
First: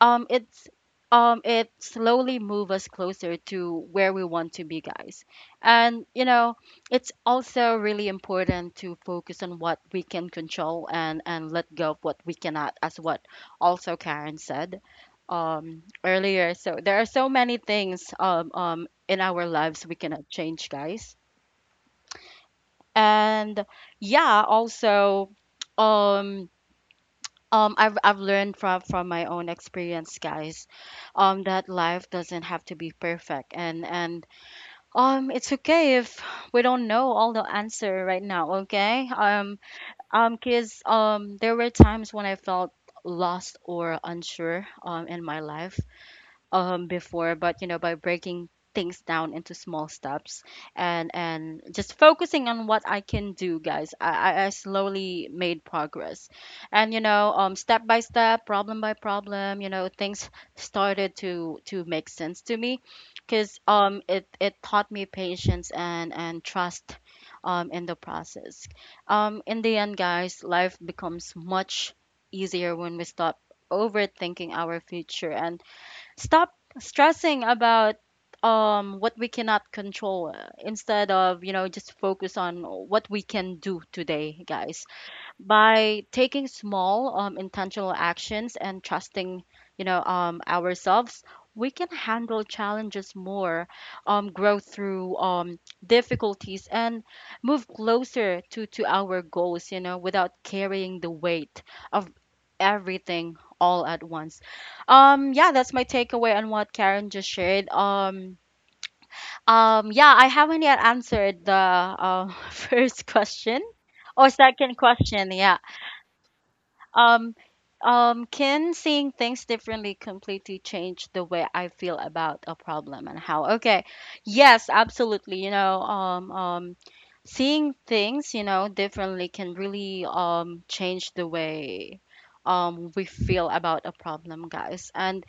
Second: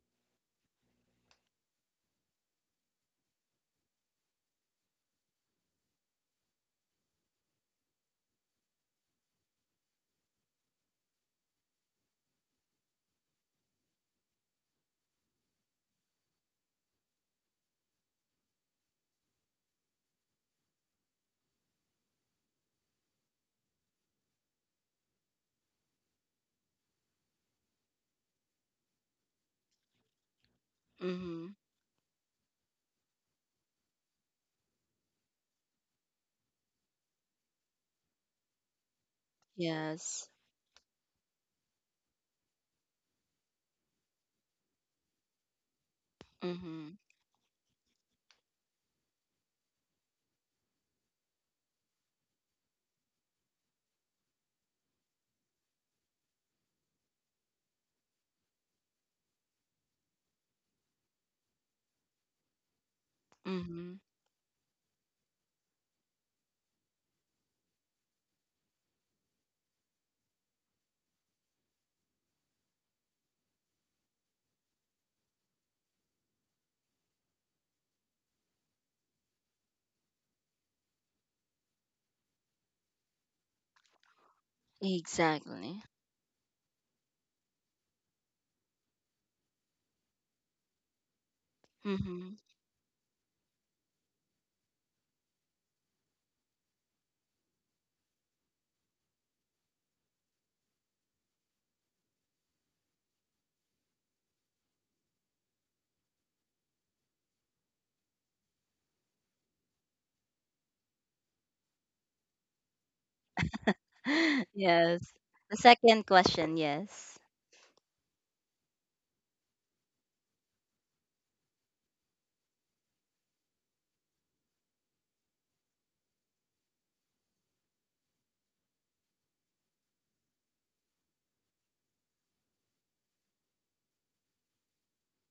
Speaker 1: um it's it slowly move us closer to where we want to be, guys. And you know, it's also really important to focus on what we can control and let go of what we cannot, as what also Karen said earlier. So there are so many things in our lives we cannot change, guys. And yeah, also, um I've learned from my own experience, guys,
Speaker 2: Mm-hmm.
Speaker 1: that life doesn't have to be perfect. And it's okay if we don't know all the answer right now, okay? Um
Speaker 2: Yes.
Speaker 1: um kids, there were times when I felt lost or unsure in my life
Speaker 2: Mm-hmm.
Speaker 1: before. But you know, by breaking things down into small steps, and just focusing on what I can do, guys, I slowly made progress. And you know, step by step, problem by problem, you know, things started to make sense to me. Because
Speaker 2: Mm-hmm.
Speaker 1: it taught me patience, and trust in the process. In the end, guys, life becomes much easier when we stop overthinking our future, and Stop stressing about what we cannot control, instead of, you know, just focus on what we can do today, guys.
Speaker 2: Exactly.
Speaker 1: By taking small, intentional actions, and trusting, you know, ourselves, we can
Speaker 2: Mm-hmm.
Speaker 1: handle challenges more, grow through difficulties, and move closer to our goals, you know, without carrying the weight of everything all at once. Yeah, that's my takeaway on what Karen just shared. Um, yeah, I haven't yet answered the first question or second
Speaker 2: Yes.
Speaker 1: question,
Speaker 2: The
Speaker 1: yeah.
Speaker 2: second question, yes.
Speaker 1: um, can seeing things differently completely change the way I feel about a problem, and how? Okay, yes, absolutely. You know, seeing things, you know, differently can really change the way we feel about a problem, guys. And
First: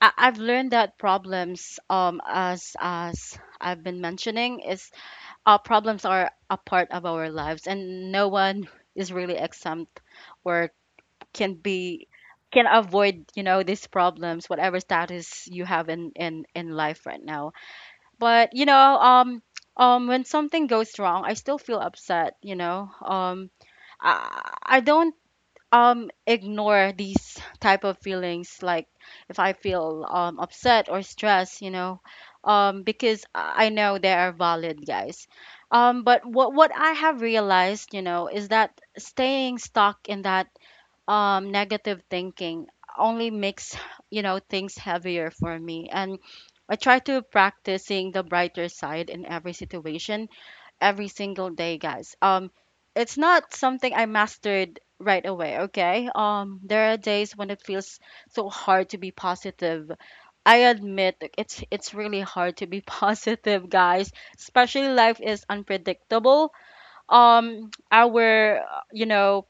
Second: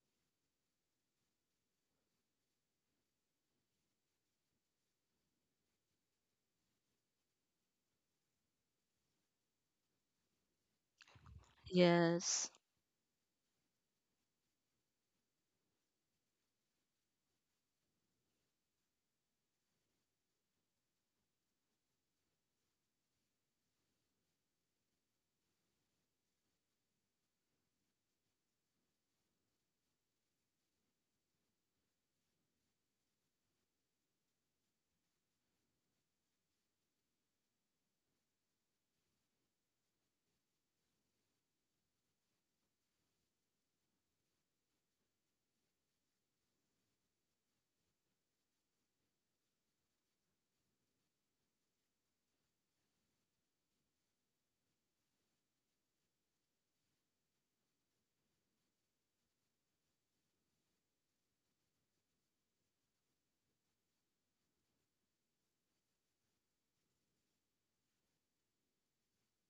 Speaker 1: I've learned that problems, as I've been mentioning, is problems are a part of our lives, and no one is really exempt, or can be
Speaker 2: Yes.
Speaker 1: can avoid, you know, these problems, whatever status you have in in life right now. But you know, when something goes wrong, I still feel upset, you know. Um, I don't ignore these type of feelings. Like, if I feel upset or stressed, you know, because I know they are valid, guys. But what I have realized, you know, is that staying stuck in that negative thinking only makes, you know, things heavier for me. And I try to practice seeing the brighter side in every situation every single day, guys. It's not something I mastered right away, okay. There are days when it feels so hard to be positive. I admit that it's really hard to be positive, guys, especially life is unpredictable. Our You know,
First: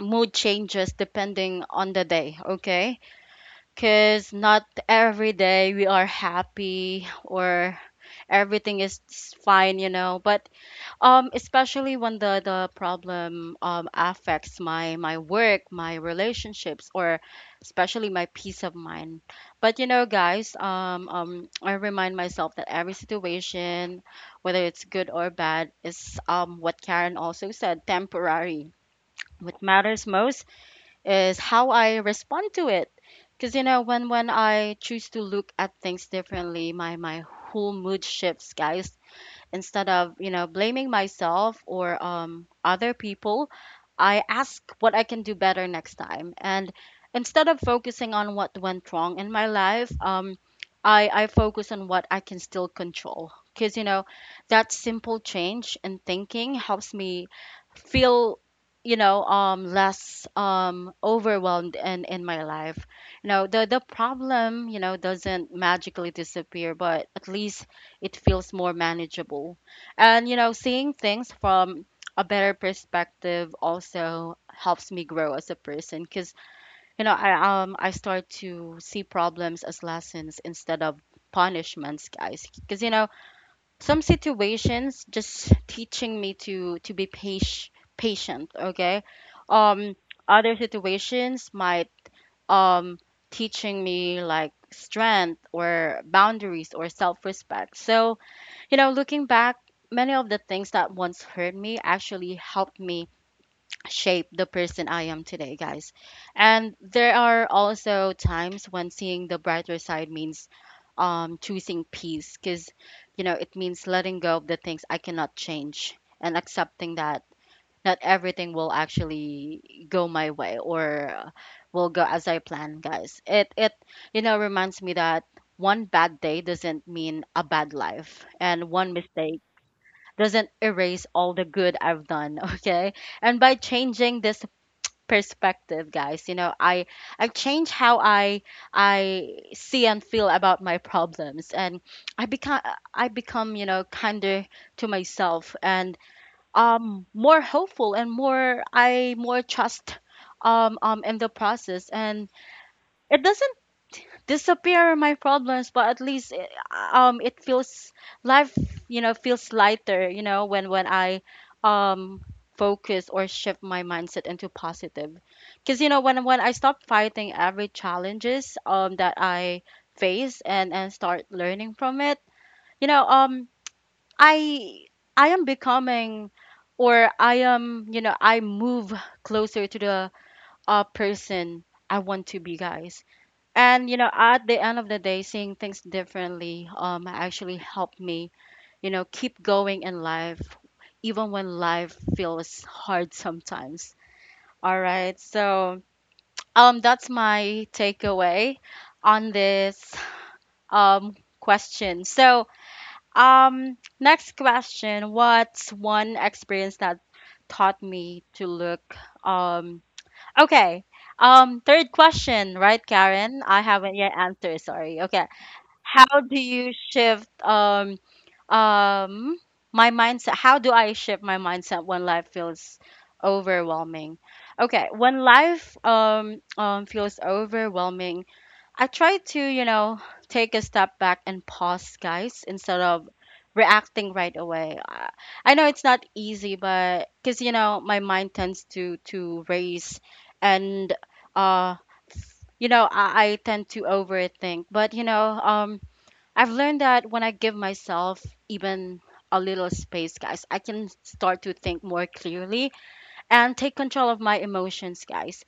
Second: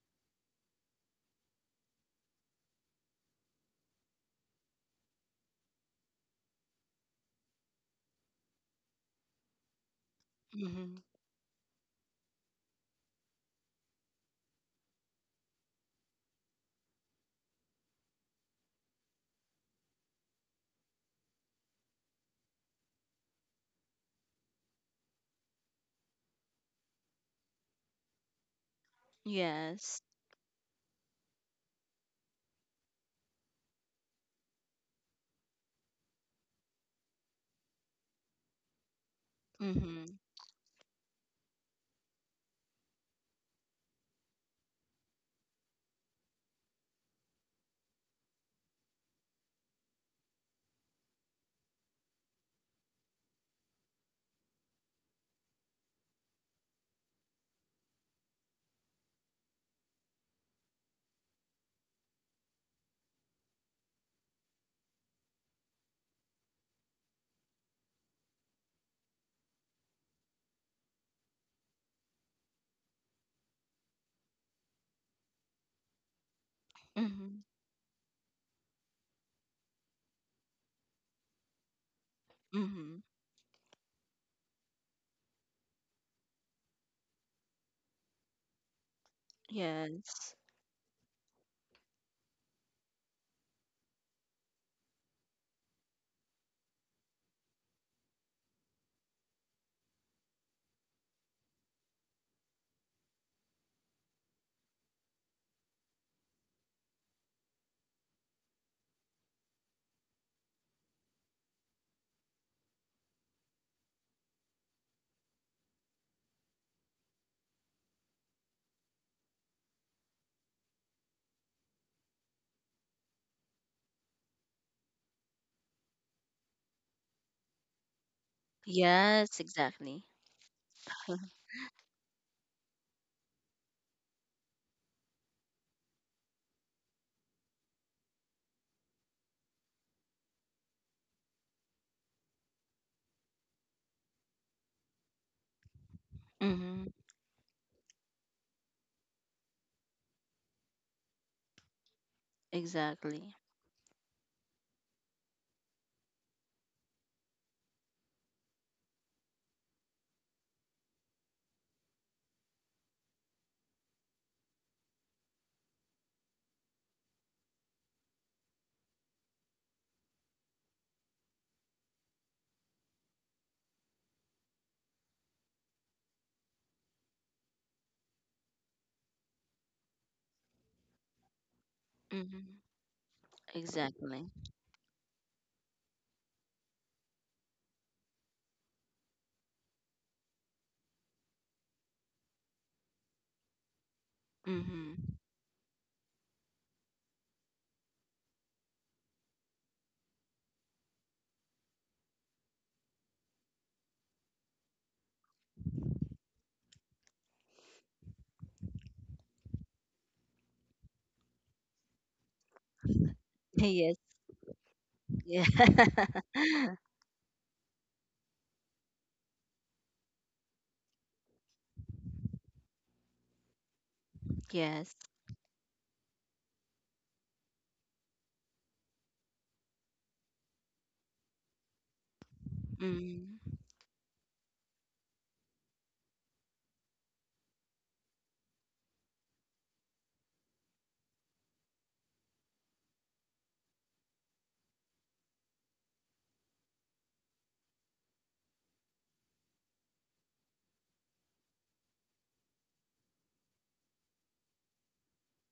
Speaker 1: mood changes depending on the day, okay? Because not every day we are happy, or everything is fine, you know. But
Speaker 2: Mm-hmm.
Speaker 1: especially when the problem affects my work, my relationships, or especially my peace of mind. But you know, guys, I remind myself that every situation, whether it's good or bad, is, what Karen also said, temporary. What
Speaker 2: Yes.
Speaker 1: matters most is how I respond to it. Because when I choose to look at things differently, my whole mood shifts, guys. Instead
Speaker 2: Mm-hmm.
Speaker 1: of blaming myself or other people, I ask what I can do better next time. And instead of focusing on what went wrong in my life, I focus on what I can still control. Because that simple change in thinking helps me feel less overwhelmed in my life. The problem doesn't magically disappear, but at least it feels more manageable. And seeing things from a better perspective also helps me grow as a person, because
Speaker 2: Mm-hmm.
Speaker 1: I start to see problems as lessons instead of punishments, guys. Because
Speaker 2: Mm-hmm.
Speaker 1: some situations just teaching me to be patient, okay? Um,
Speaker 2: Yes.
Speaker 1: Other situations might, um, teaching me like strength or boundaries or self-respect. So looking back, many of the things that once hurt me actually helped me shape the person I am today, guys. And there are also times when seeing the brighter side means choosing peace, because it means letting go of the things I cannot change and accepting that not everything will actually go my way, or will go as I plan, guys. It reminds me that one bad day doesn't mean a bad life, and one
Speaker 2: Yes,
Speaker 1: mistake
Speaker 2: exactly.
Speaker 1: doesn't erase all the good I've done, okay? And by changing this perspective, guys I change how I see and feel about my problems, and I become I become kinder to myself, and
Speaker 2: Mm-hmm.
Speaker 1: more hopeful, and more trust in the process. And it
Speaker 2: Exactly.
Speaker 1: doesn't disappear my problems, but at least it feels, life feels lighter when I um focus or shift my mindset into positive. Because when I stop fighting every challenges that I face, and start learning from it, you know um i I am becoming, or I am you know I move closer to the person I want to
Speaker 2: Mm-hmm.
Speaker 1: be, guys. And
Speaker 2: Exactly.
Speaker 1: at the end of the day, seeing things differently actually helped me keep going in life, even when life feels hard sometimes. All
Speaker 2: Mm-hmm.
Speaker 1: right, so that's my takeaway on this um question. So next question, what's one experience that taught me to look um okay. Third question, right, Karen? I
Speaker 2: Yes.
Speaker 1: haven't yet answered. Sorry. Okay.
Speaker 2: Yeah.
Speaker 1: How do you shift um my mindset? How do I shift my mindset when life feels overwhelming? Okay,
Speaker 2: Yes.
Speaker 1: when life feels overwhelming, I try to take a step back and pause, guys, instead of
Speaker 2: Mm-hmm.
Speaker 1: reacting right away. I know it's not easy, but cuz my mind tends to race, and uh I tend to overthink. But I've learned that when I give myself even a little space, guys, I can start to think more clearly and take control of my emotions, guys.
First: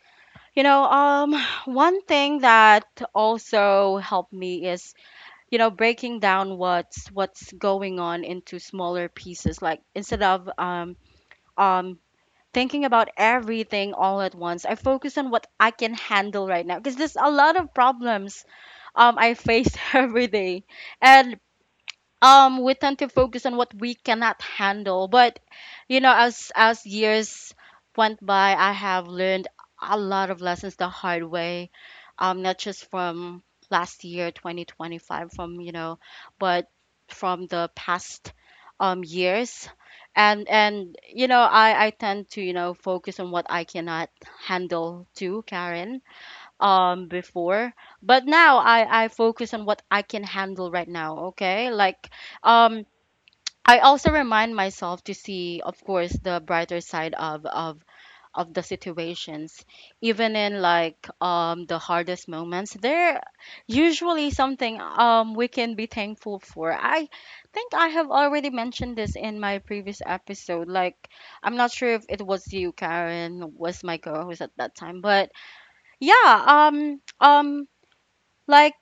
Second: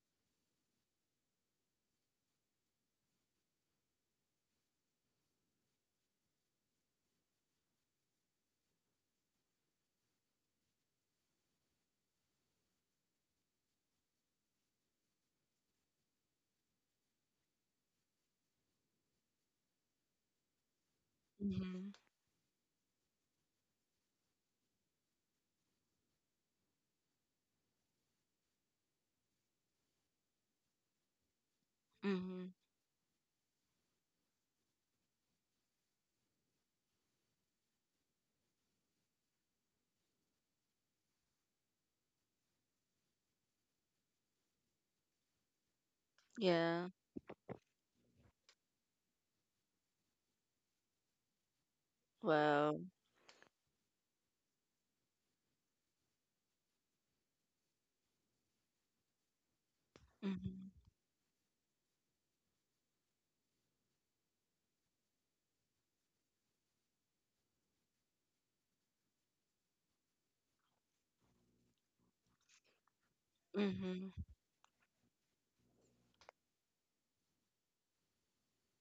Speaker 1: You know, um, One thing that also helped me is breaking down what's going on into smaller pieces. Like, instead of um thinking about everything all at once, I focus on what I can handle right now, because there's a lot of problems I face every day. And
Speaker 2: Mm-hmm.
Speaker 1: we tend to focus on what we cannot handle, but as years went by, I have learned a lot of lessons the hard way.
Speaker 2: Mm-hmm.
Speaker 1: Not just from last year 2025 from you know but from the past years. And you know I tend to focus on what I cannot handle too, Karen.
Speaker 2: Yeah.
Speaker 1: Before. But now I focus on what I can handle right now, okay? Like
Speaker 2: Wow.
Speaker 1: um I also remind myself to see, of course, the brighter side of the situations. Even in,
Speaker 2: Mm-hmm.
Speaker 1: like, the hardest moments, there usually something we can be thankful for. I think I have already mentioned this in my previous episode. Like, I'm not sure if it was you, Karen, was my
Speaker 2: Mm-hmm.
Speaker 1: co-host at that time. But yeah, like,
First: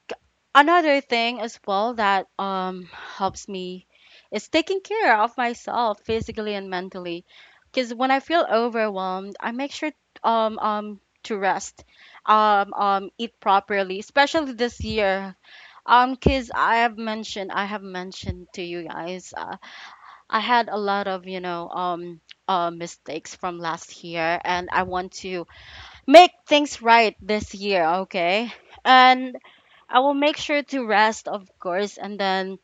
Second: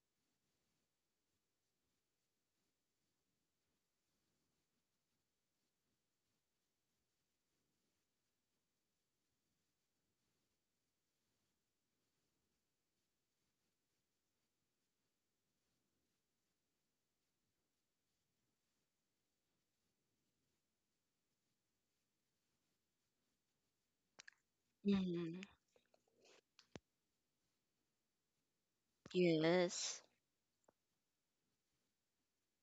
Speaker 1: another thing as well that helps me is taking care of myself physically and mentally. Because when I feel overwhelmed, I make sure to rest, eat properly, especially this year. Because I have mentioned to you guys, I had a lot of mistakes from last year, and I want
Speaker 2: Mm-hmm.
Speaker 1: to make things right this year. Okay, and I
Speaker 2: Yes.
Speaker 1: will make sure to rest, of course, and then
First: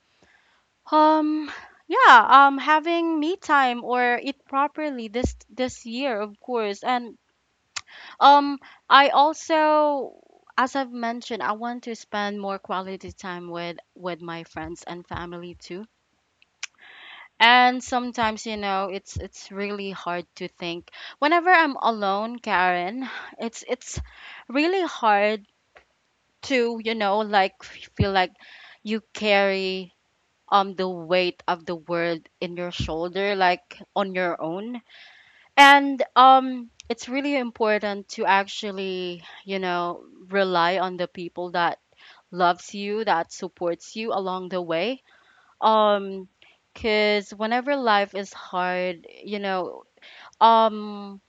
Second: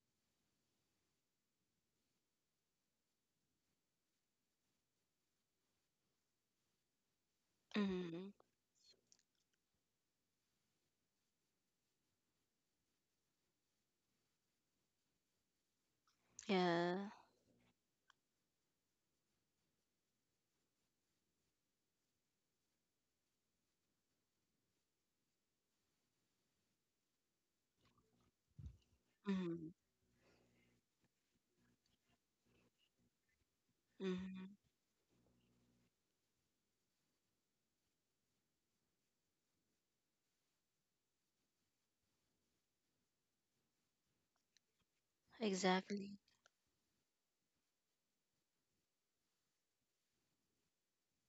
Speaker 1: um yeah, having me time or eat properly this year, of course. And
Speaker 2: Mm-hmm.
Speaker 1: um I also, as I've mentioned, I want to spend more quality time with my friends and family too.
Speaker 2: Yeah.
Speaker 1: And sometimes it's really hard to think. Whenever I'm alone, Karen, it's really hard to like, feel like you
Speaker 2: Mm-hmm.
Speaker 1: carry the weight of the world in your shoulder, like on your
Speaker 2: Mm-hmm.
Speaker 1: own. And it's really important to actually rely on the people that loves you, that supports you along the way.
Speaker 2: Exactly.
Speaker 1: um because whenever life is hard, you know, um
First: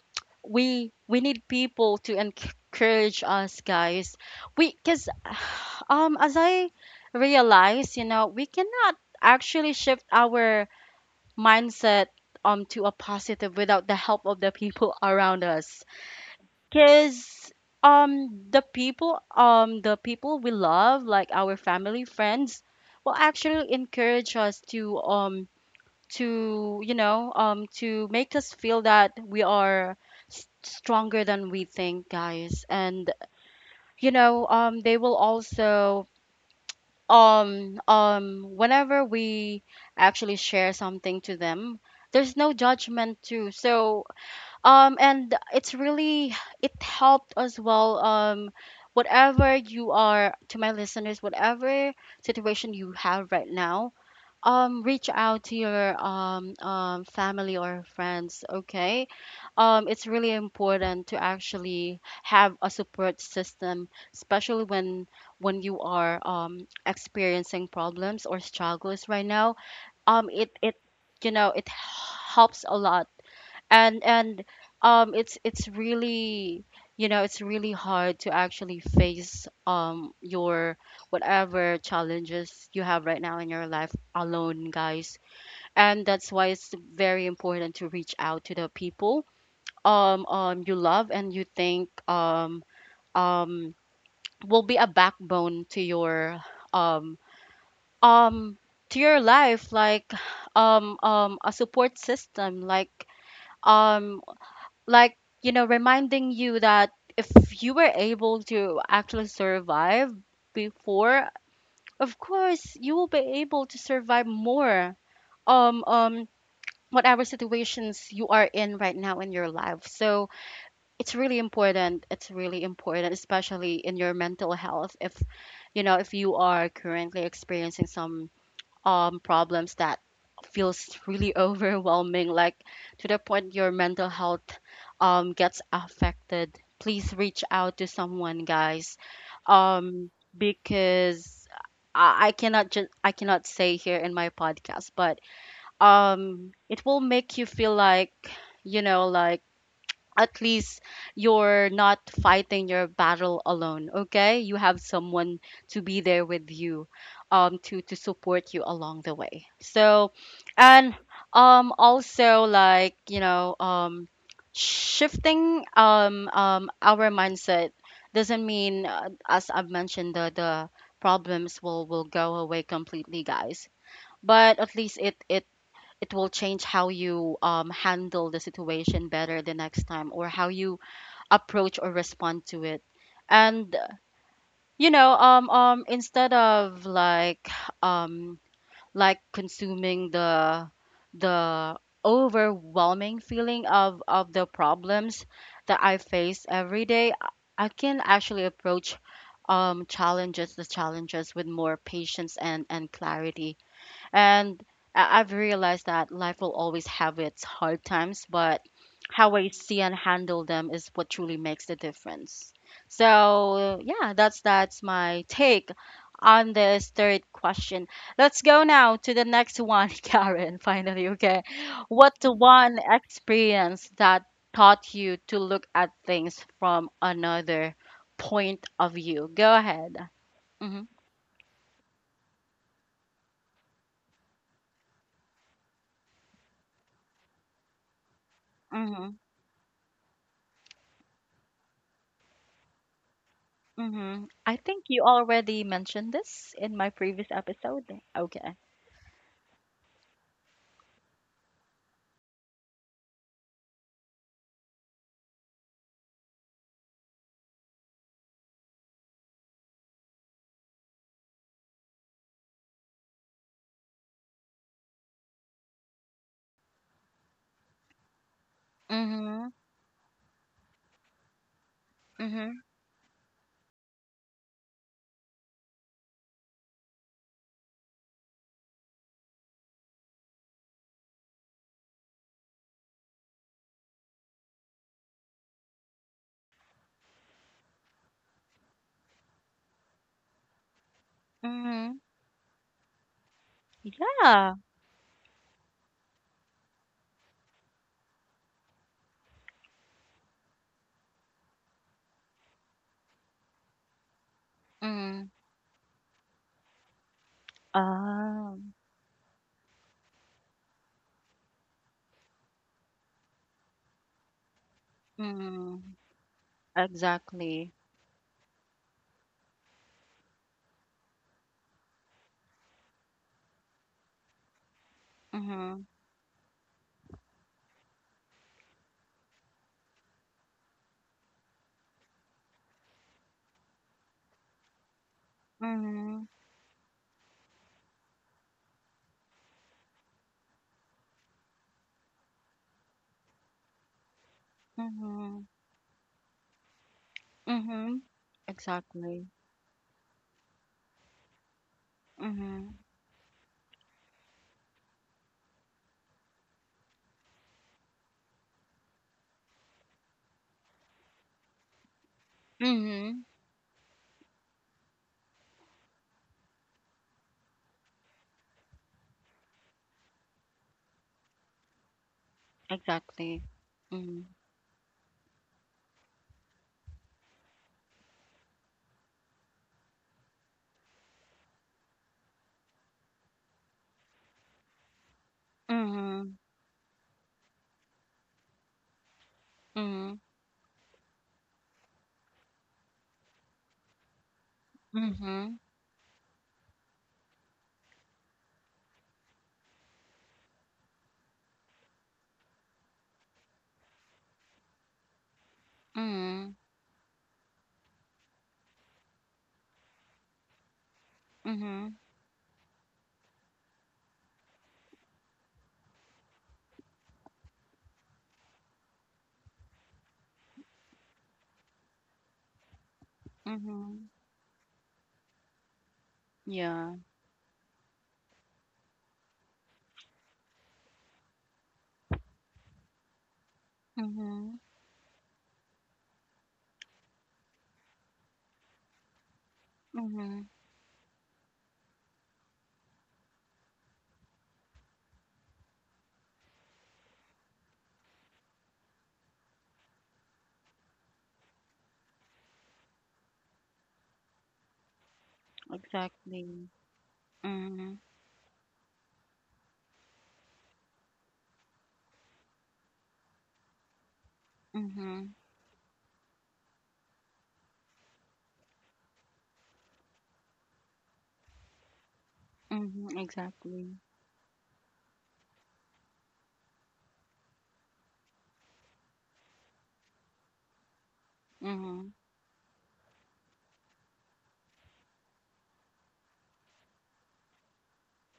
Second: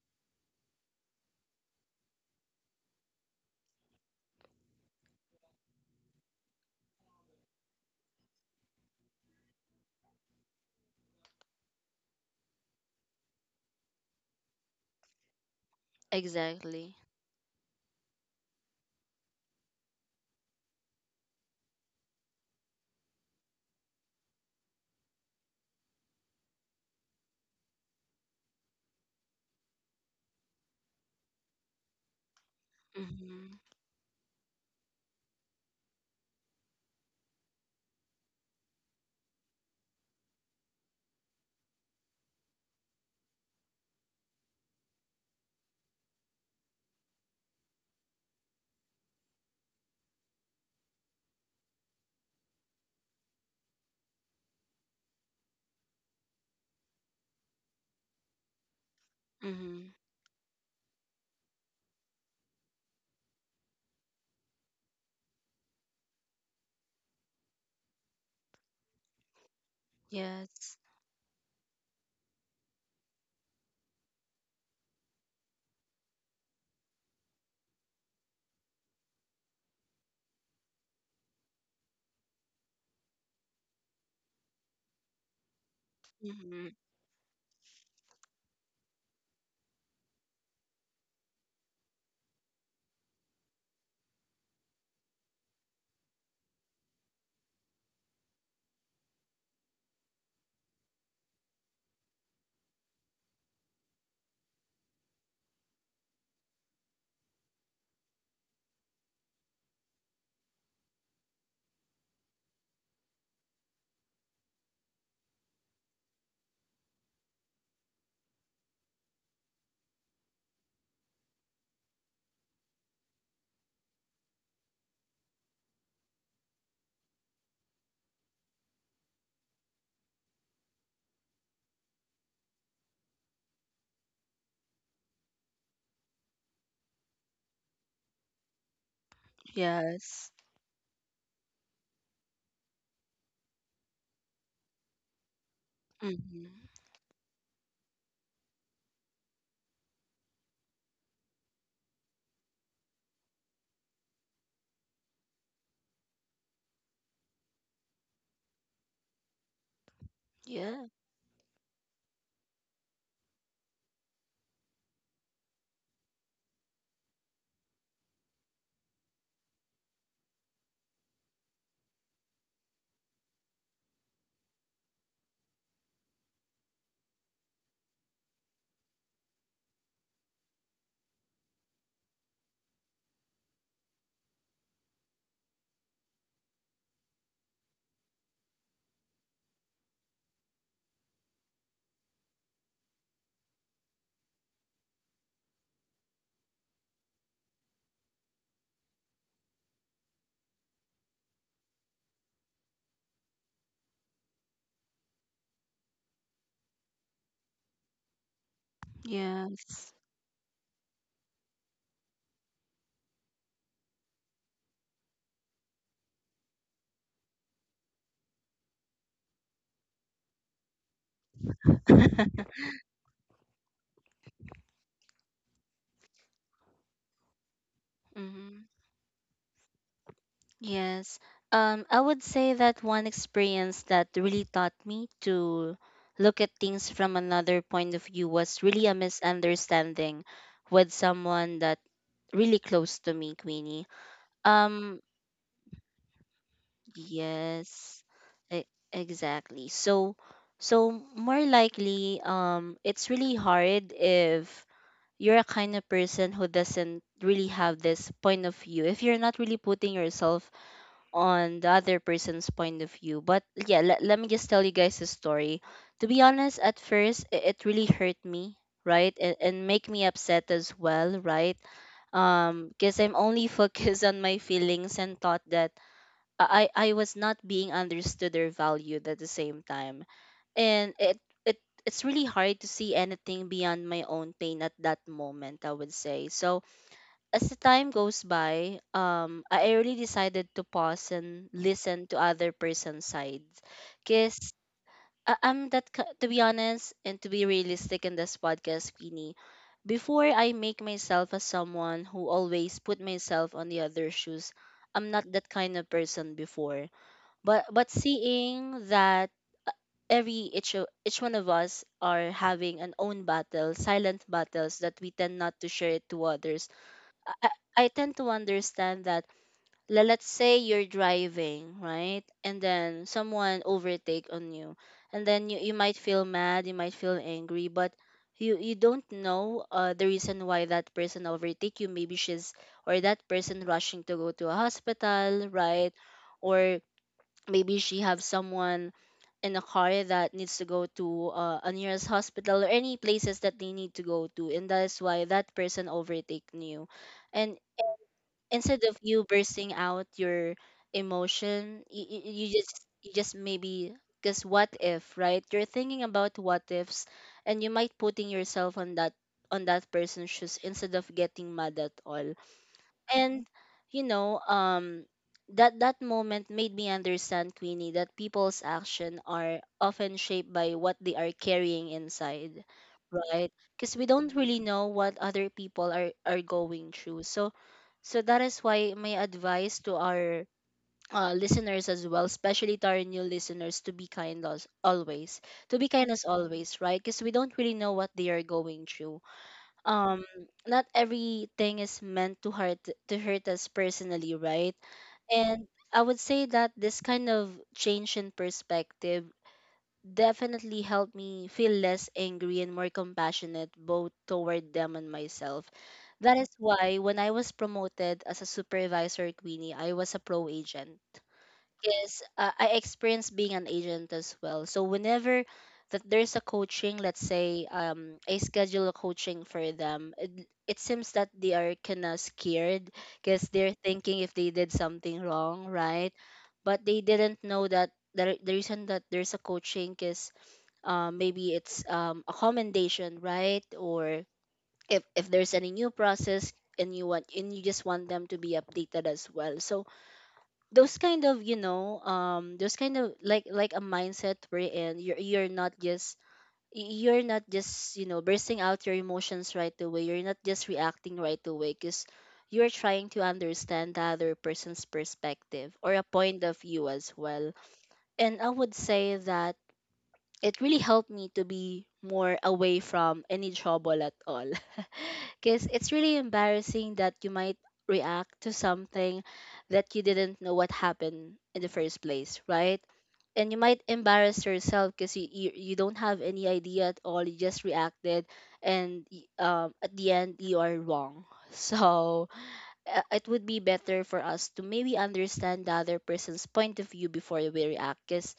Speaker 1: we need people to encourage us, guys. We Because as I realize, you know, we cannot actually shift our mindset to a positive without the help of the people around us.
Speaker 2: Exactly.
Speaker 1: Because the people we love, like our family, friends, will actually encourage us to to make us feel that we are stronger than we think, guys. And
Speaker 2: Mm-hmm.
Speaker 1: they will also whenever we actually share something to them, there's no judgment too. So and it helped as well. Whatever you are, to my listeners, whatever situation you have right now, reach out to your family or friends, okay?
Speaker 2: Mm-hmm.
Speaker 1: It's really important to actually have a support system, especially when you are experiencing problems or struggles right now. It it
Speaker 2: Yes.
Speaker 1: you know It helps a lot. And it's really you know it's really hard to actually face your, whatever challenges you have right now in your life alone, guys. And that's why
Speaker 2: Mm-hmm.
Speaker 1: it's very important to reach out to the people you love and you think um will be a backbone to your um um to your life, like a support system, um like reminding you that if you were able to actually survive before, of course you will be able to survive more um um whatever situations you are in right now in your life. So it's really important, it's really important, especially in your mental health, if you are currently experiencing some problems that feels really overwhelming, like, to the point your mental health gets affected, please reach out to someone, guys. Um,
Speaker 2: Yes.
Speaker 1: because I cannot just I cannot say here in my podcast, but
Speaker 2: Mm-hmm.
Speaker 1: it will make you feel like at least you're not fighting your battle alone, okay? You have someone to be there with you, to support you along the way. So
Speaker 2: Yeah.
Speaker 1: and also, like, shifting our mindset doesn't mean, as I've mentioned, the problems will go away completely, guys. But at least it will change how you, handle the situation better the next time, or how you approach or respond to it. And instead of, like, um consuming the overwhelming feeling of the problems that I face every day, I can actually approach challenges the challenges with more patience and clarity. And I've realized that life will always have its hard times, but how I see and
Speaker 2: Yes.
Speaker 1: handle them is what truly makes the difference. So yeah, that's my take on this third question. Let's go now to the next one, Karen, finally, okay. What's the one experience that taught you to look at things from another point
Speaker 2: Hmm.
Speaker 1: of view? Go ahead. Mm-hmm.
Speaker 2: Yes. I would say that one experience that really taught me to look at things from another point of view was really a
Speaker 1: Mm-hmm.
Speaker 2: misunderstanding with someone that really close to me, Queenie.
Speaker 1: Mhm. I think
Speaker 2: Um,
Speaker 1: you already mentioned this in my previous episode.
Speaker 2: yes,
Speaker 1: Okay.
Speaker 2: e- exactly. So, so more likely, it's really hard if you're a kind of person who doesn't really have this point of view. If you're not really putting yourself on the other person's point of view. But yeah, let me just tell you guys a story. To be honest, at first it really hurt me, right?
Speaker 1: Mhm.
Speaker 2: And make me upset as well, right?
Speaker 1: Mhm.
Speaker 2: Because I'm only focused on my feelings and thought that I was not being understood or valued at the same time. And it it's really hard to see anything beyond my own pain at that moment, I would say. So as the time goes by, I really decided to pause and
Speaker 1: Mhm.
Speaker 2: listen to other person's sides. Cause
Speaker 1: Yeah.
Speaker 2: I'm that to be honest and to be realistic in this podcast, Queenie. Before I make myself as someone who always put myself on the other shoes, I'm
Speaker 1: Mhm.
Speaker 2: not that kind of person before. But
Speaker 1: Ah.
Speaker 2: seeing that every each each one of us are having an own battle, silent battles that we tend not to share
Speaker 1: Mhm.
Speaker 2: it to others, I,
Speaker 1: Exactly.
Speaker 2: I tend to understand that let's say you're driving, right, and then someone overtake on you, and then you
Speaker 1: Mhm.
Speaker 2: might feel mad, you might feel angry, but you don't know the reason why that person overtake you. Maybe she's or that person rushing to go to a hospital, right?
Speaker 1: Mhm.
Speaker 2: Or maybe she have someone in a car that needs to go to a nearest hospital or any places that they need to go to, and that's why
Speaker 1: Mhm.
Speaker 2: that person overtake you. And
Speaker 1: Mhm.
Speaker 2: instead of you
Speaker 1: Exactly.
Speaker 2: bursting out your emotion, you
Speaker 1: Mhm.
Speaker 2: just maybe, because what if, right, you're thinking about what ifs, and you might putting yourself on that person's shoes instead of getting mad at all.
Speaker 1: Mhm.
Speaker 2: And you know, that that moment made me understand, Queenie, that people's action are often shaped by what they are carrying inside,
Speaker 1: Exactly.
Speaker 2: right? Because we
Speaker 1: Mhm.
Speaker 2: don't really know what other people are going through. So so that is why my advice to our listeners as well, especially to our new listeners, to be kind as always. To be kind as
Speaker 1: Mhm.
Speaker 2: always, right? Because we don't really know what they are going through.
Speaker 1: Mhm.
Speaker 2: um Not everything is meant to hurt us personally, right?
Speaker 1: Mhm.
Speaker 2: And I would say that this kind of change in perspective definitely helped me feel less angry and more compassionate, both toward them and myself. That is
Speaker 1: Mhm.
Speaker 2: why when I was promoted as a supervisor, at Queenie I was a pro agent,
Speaker 1: Mhm.
Speaker 2: because I experienced being an agent as well. So whenever that there's a coaching, let's say I schedule a coaching for them, it seems that they are kind of scared because they're
Speaker 1: Mhm.
Speaker 2: thinking if they did something wrong, right? But
Speaker 1: Yeah.
Speaker 2: they didn't know that the reason that there's a coaching is maybe it's a commendation, right? Or
Speaker 1: Mhm.
Speaker 2: if there's any new process and you just want them to be updated as well. So
Speaker 1: Mhm.
Speaker 2: those kind of you know those kind of like a mindset wherein you're not just you're not just you know bursting out your emotions right away, you're not just reacting right away, because you're trying to understand the other person's perspective or a point of
Speaker 1: Exactly.
Speaker 2: view as well.
Speaker 1: Mhm.
Speaker 2: And I would say that it really helped me to be more away from any trouble at all.
Speaker 1: Mhm.
Speaker 2: Because it's really embarrassing that you might react to something that you didn't know what happened in the first place, right?
Speaker 1: Mhm.
Speaker 2: And you might
Speaker 1: exactly.
Speaker 2: embarrass yourself because you don't have any idea at all. You just reacted, and at the end, you are wrong.
Speaker 1: Mhm.
Speaker 2: So it would be better for us to maybe understand the other person's point of view before we react. 'Cause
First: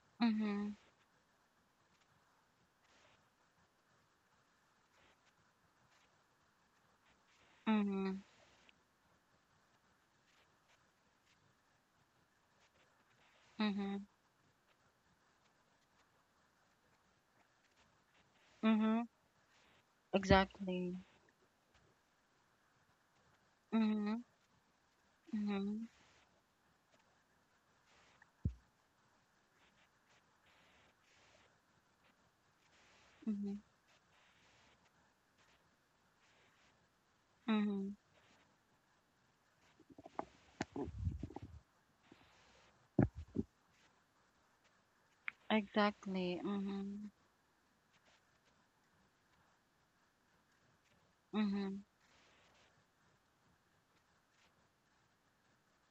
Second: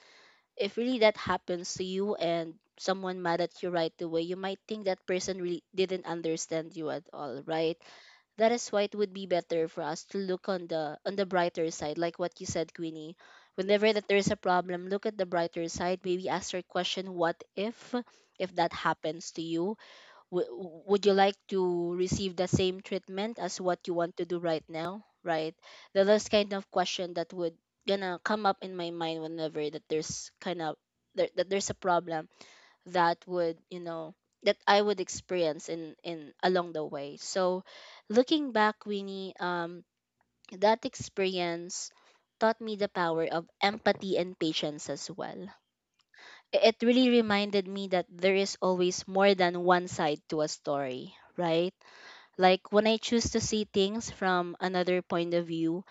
Speaker 2: if
Speaker 1: Mhm.
Speaker 2: really that happens to you and someone mad at you right away, you might think that person really didn't understand you at all, right?
Speaker 1: Mhm.
Speaker 2: That is why it would be better for us to look on the brighter side, like what you said, Queenie. Whenever
Speaker 1: Mhm.
Speaker 2: that there is a problem, look at the brighter side. Maybe ask your question, what if that
Speaker 1: Mhm.
Speaker 2: happens to you? W-
Speaker 1: Exactly.
Speaker 2: would you like to receive the same treatment as what you want
Speaker 1: Mhm.
Speaker 2: to do right now, right?
Speaker 1: Mhm.
Speaker 2: The last kind of question that would gonna come up in my mind whenever that there's kind of that there's a problem that
Speaker 1: Mhm.
Speaker 2: would you know that I would experience in along the way. So
Speaker 1: Mhm.
Speaker 2: looking back, Winnie, that experience taught me the power of empathy and patience as well.
Speaker 1: Exactly.
Speaker 2: It
Speaker 1: Mhm.
Speaker 2: really reminded me that there is always more than one side to a story, right?
Speaker 1: Mhm.
Speaker 2: Like when I choose to see things from another point of view,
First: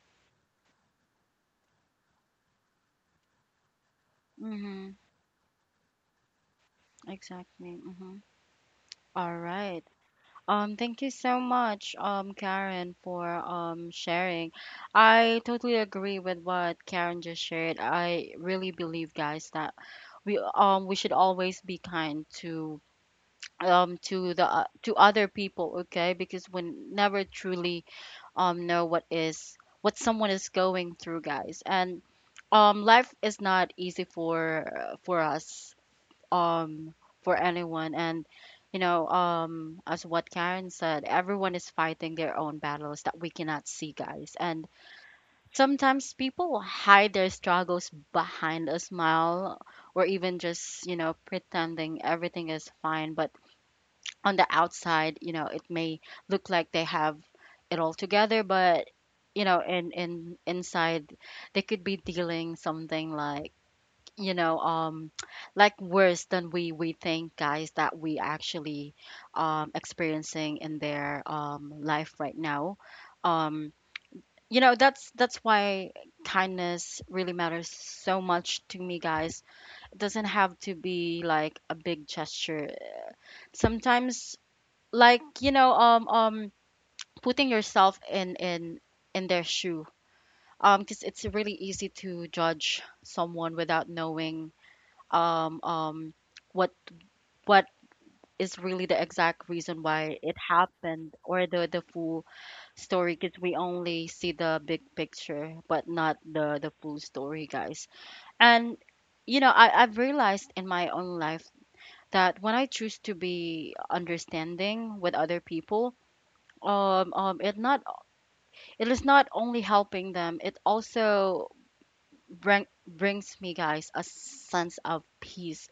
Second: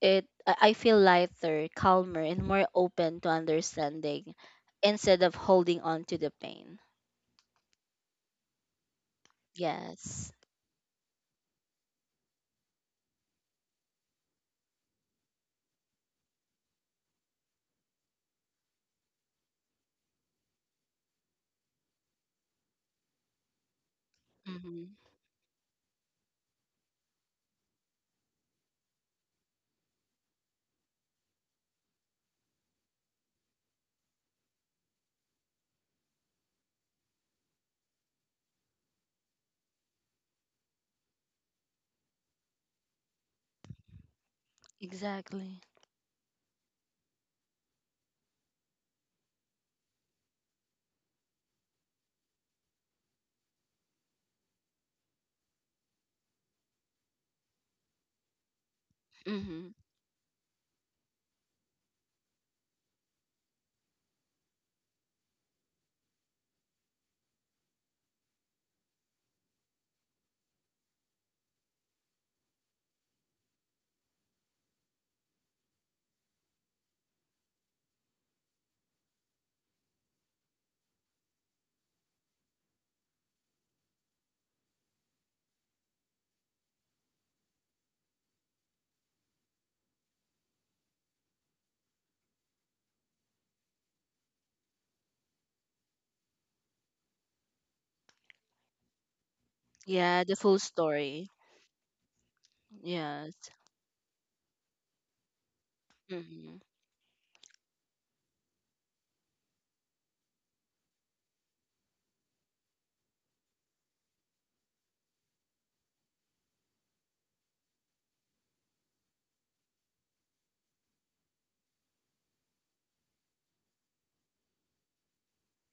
Speaker 2: it I feel lighter, calmer, and more open to understanding
Speaker 1: Mhm.
Speaker 2: instead of holding on to the pain.
Speaker 1: Exactly. Mhm. All right.
Speaker 2: Yes.
Speaker 1: Thank you so much, Karen, for sharing. I totally agree with what Karen just shared. I really believe, guys, that we should always be kind to the to
Speaker 2: Mm-hmm.
Speaker 1: other people, okay, because we never truly know what someone is going through, guys, and life is not easy for us, um for anyone. And as what Karen said, everyone is fighting their own battles that we cannot see, guys. And
Speaker 2: Exactly.
Speaker 1: sometimes people hide their struggles behind a smile, or even just pretending everything is fine. But on the outside, you know, it may look like they have it all together, but you know,
Speaker 2: Mm-hmm.
Speaker 1: in inside, they could be dealing something like you know, um, like worse than we think, guys, that we actually experiencing in their life right now. Um, you know, that's why kindness really matters so much to me, guys. It doesn't have to be like a big gesture. Sometimes, like putting yourself in their shoe, because it's really easy to judge someone without knowing um um what what is really the exact reason why
Speaker 2: Yeah,
Speaker 1: it
Speaker 2: the full
Speaker 1: happened,
Speaker 2: story.
Speaker 1: or the full story, because
Speaker 2: Yes.
Speaker 1: we only see the big picture but not
Speaker 2: Mm-hmm.
Speaker 1: the full story, guys. And I've realized in my own life that when I choose to be understanding with other people, um, um it not It is not only helping them, it also brings me, guys, a sense of peace.